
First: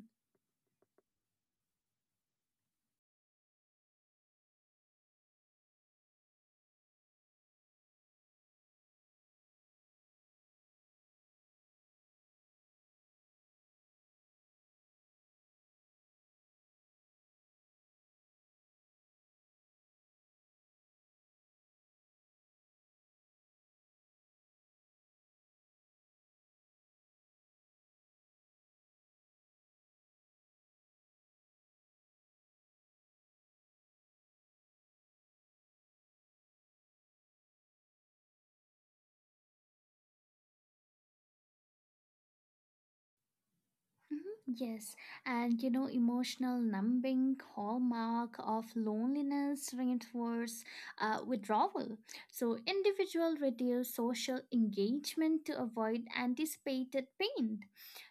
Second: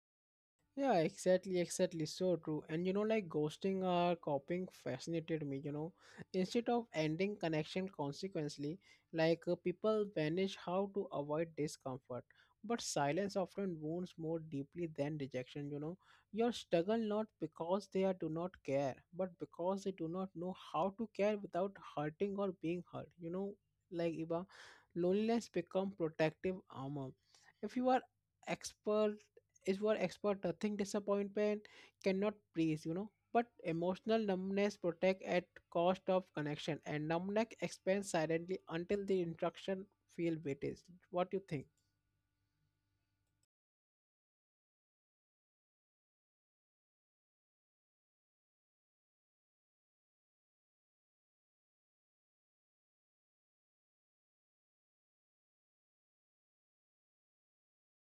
Yeah, exactly, exactly. So true. And you know, like ghosting or copying fascinated me, you know. Instead of ending connection consequently, people vanish how to avoid discomfort. But silence often wounds more deeply than rejection, you know. You struggle not because they are do not care, but because they do not know how to care without hurting or being hurt. You know, like Iba, loneliness become protective armor. If you are expert is what expert, nothing disappointment cannot please, you know. But emotional numbness protect at cost of connection, and numbness expands silently until the interaction feel weighted. What do you think? Mhm. Yes, and you know, emotional numbing hallmark of loneliness reinforce withdrawal. So, individual reduce social engagement to avoid anticipated pain.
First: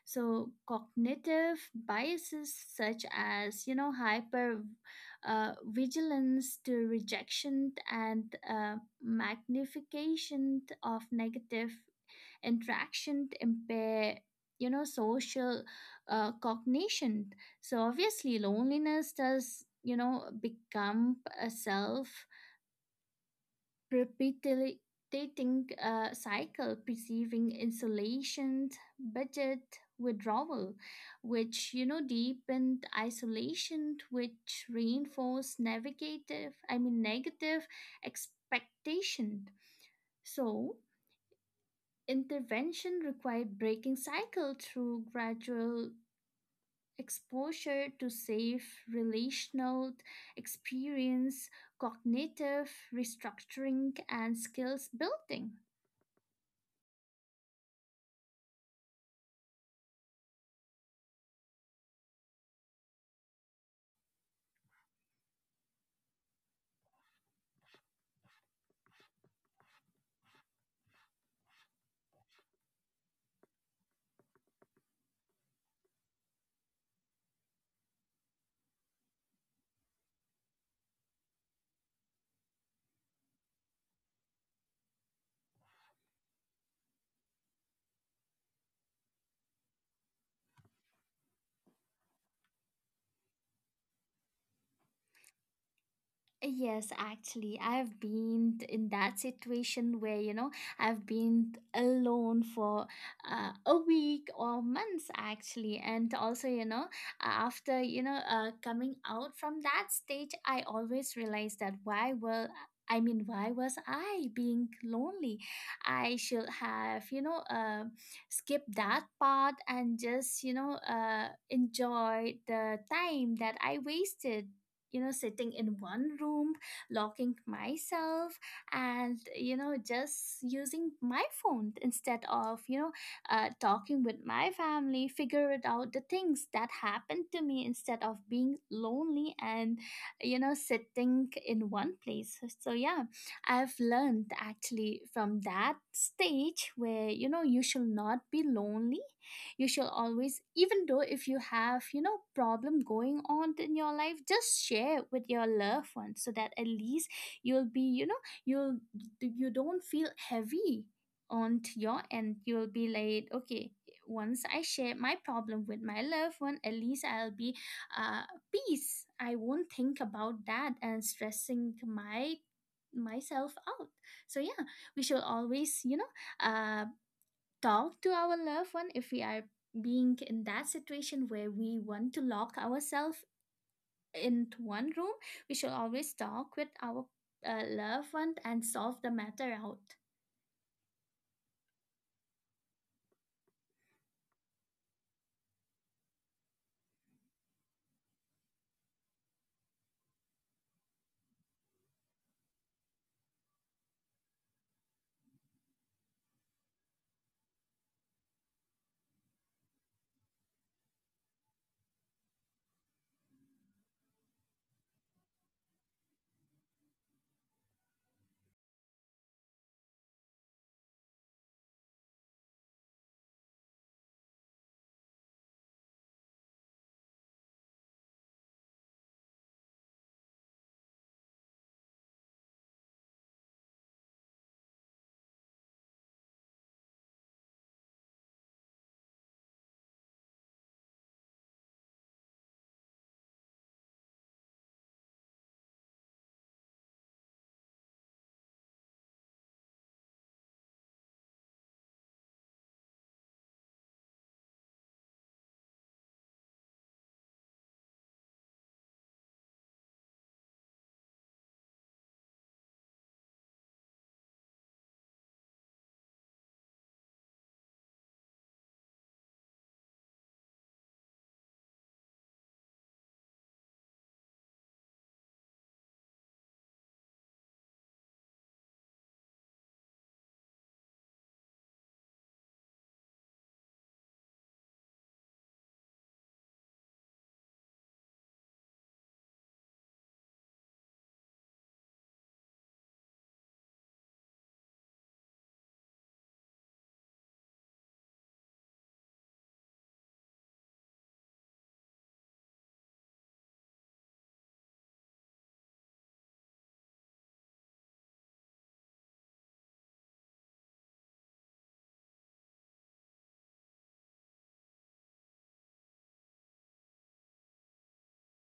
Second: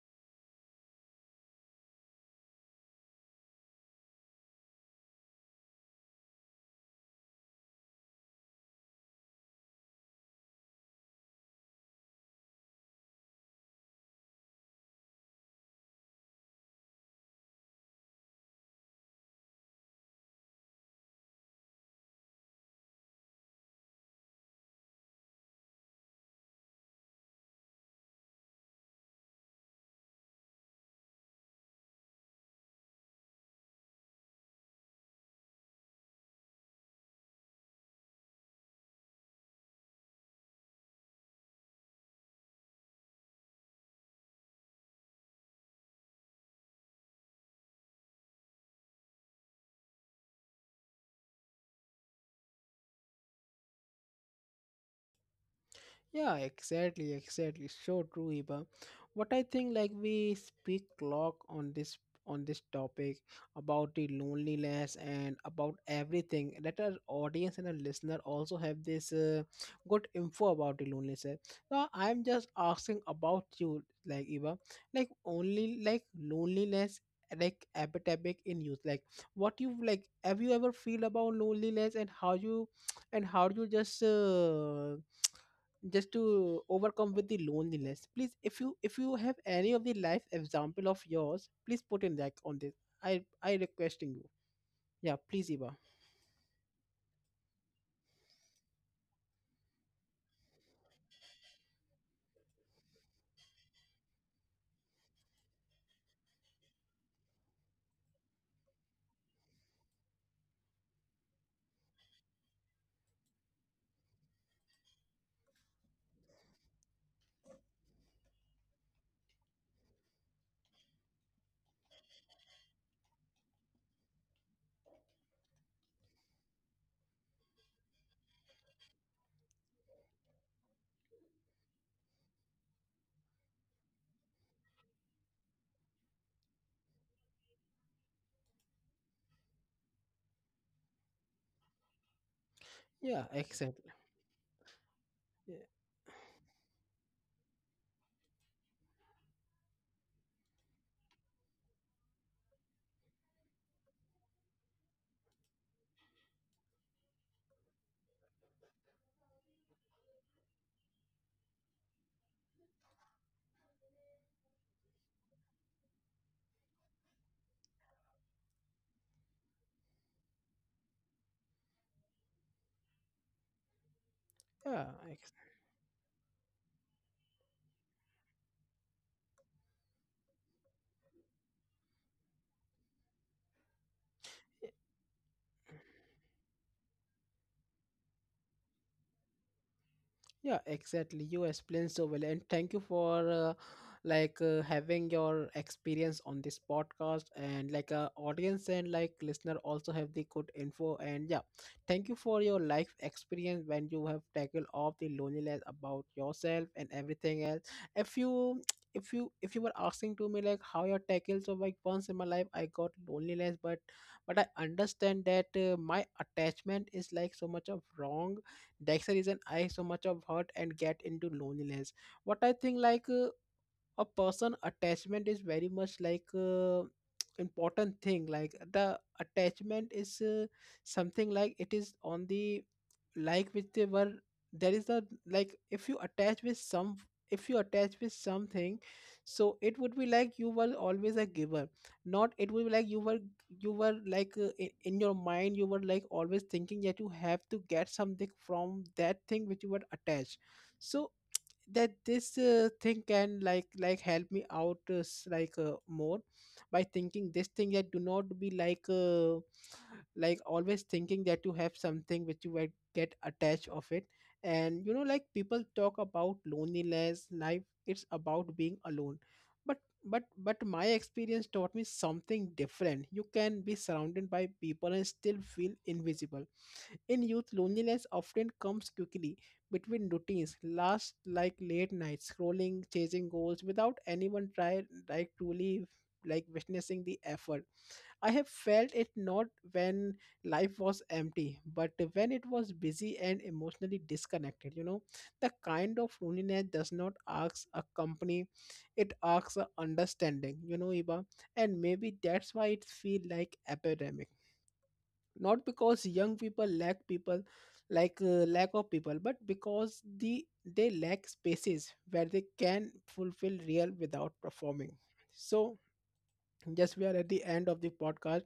So, cognitive biases such as you know hyper vigilance to rejection, and magnification of negative interaction impair you know social cognition. So obviously, loneliness does you know become a self perpetuating cycle, perceiving insulation, budget withdrawal, which you know deepened isolation, which reinforced negative. I mean negative expectation. So intervention required breaking cycle through gradual exposure to safe relational experience, cognitive restructuring, and skills building. Yeah, exactly, exactly. So true, Iba. What I think, like we speak clock on this, on this topic about the loneliness and about everything. Let our audience and our listener also have this good info about the loneliness. Eh. Now, I'm just asking about you, like Iba, like only like loneliness like epidemic in youth, like what you like have you ever feel about loneliness and how you, and how you just to overcome with the loneliness? Please, if you, if you have any of the life example of yours, please put in like on this. I requesting you. Yeah, please, Eva. Yes, actually, I've been in that situation where, you know, I've been alone for a week or months, actually. And also, you know, after, you know, coming out from that stage, I always realized that why was I being lonely? I should have, you know, skipped that part and just, you know, enjoy the time that I wasted, you know, sitting in one room, locking myself, and you know just using my phone instead of you know talking with my family, figure it out the things that happened to me instead of being lonely and you know sitting in one place. So yeah, Yeah, I've exactly. learned actually from Yeah, that stage where you know you should not be lonely. You should always, even though if you have you know problem going on in your life, just share with your loved ones, so that at least you'll be you know you don't feel heavy on to your end. You'll be like, okay, once I share my problem with my loved one, at least I'll be uh peace. I won't think about that and stressing my myself out. So yeah, yeah. we should always, you know, uh talk to our loved one. If we are being in that situation where we want to lock ourselves into one room, we should always talk with our loved one and solve the matter out. Yeah, exactly. You explained so well, and thank you for having your experience on this podcast, and like audience and like listener also have the good info. And yeah, thank you for your life experience when you have tackled off the loneliness about yourself and everything else. If you if you, if you were asking to me like how you tackled, so like once in my life I got loneliness, but I understand that my attachment is like so much of wrong Dexter is an I so much of hurt and get into loneliness. What I think, like a person attachment is very much like important thing, like the attachment is something like it is on the like which they were, there is a, like if you attach with some, if you attach with something, so it would be like you were always a giver, not it would be like you were, you were like in your mind you were like always thinking that you have to get something from that thing which you were attached. So that this thing can like help me out more. By thinking this thing, that do not be like always thinking that you have something which you will get attached of it. And you know, like people talk about loneliness life it's about being alone, but but my experience taught me something different. You can be surrounded by people and still feel invisible. In youth, loneliness often comes quickly between routines last, like late nights scrolling, chasing goals without anyone try, like truly like witnessing the effort. I have felt it not when life was empty but when it was busy and emotionally disconnected, you know. The kind of loneliness does not ask a company, it asks a understanding, you know, Eva. And maybe that's why it feel like epidemic, not because young people lack people, lack of people, but because the they lack spaces where they can fulfill real without performing. So yes, we are at the end of the podcast.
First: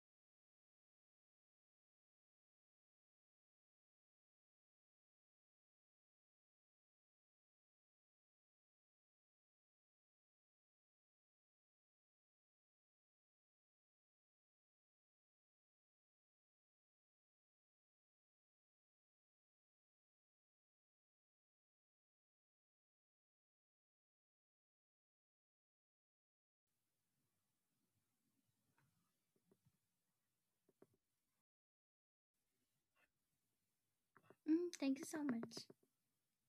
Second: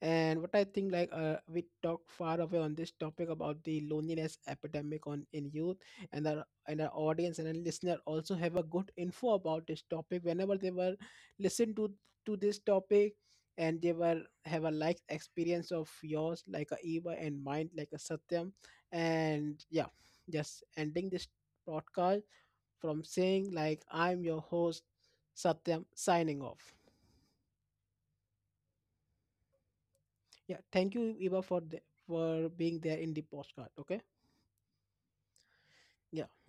And what I think, like we talked far away on this topic about the loneliness epidemic on in youth. And our, and our audience and our listener also have a good info about this topic whenever they were listen to this topic. And they were have a like experience of yours, like a Eva, and mine like a Satyam. And yeah, just ending this podcast from saying like I'm your host, Satyam, signing off. Yeah, thank you, Eva, for the, for being there in the postcard. Okay. Mm, thank you so much. Yeah.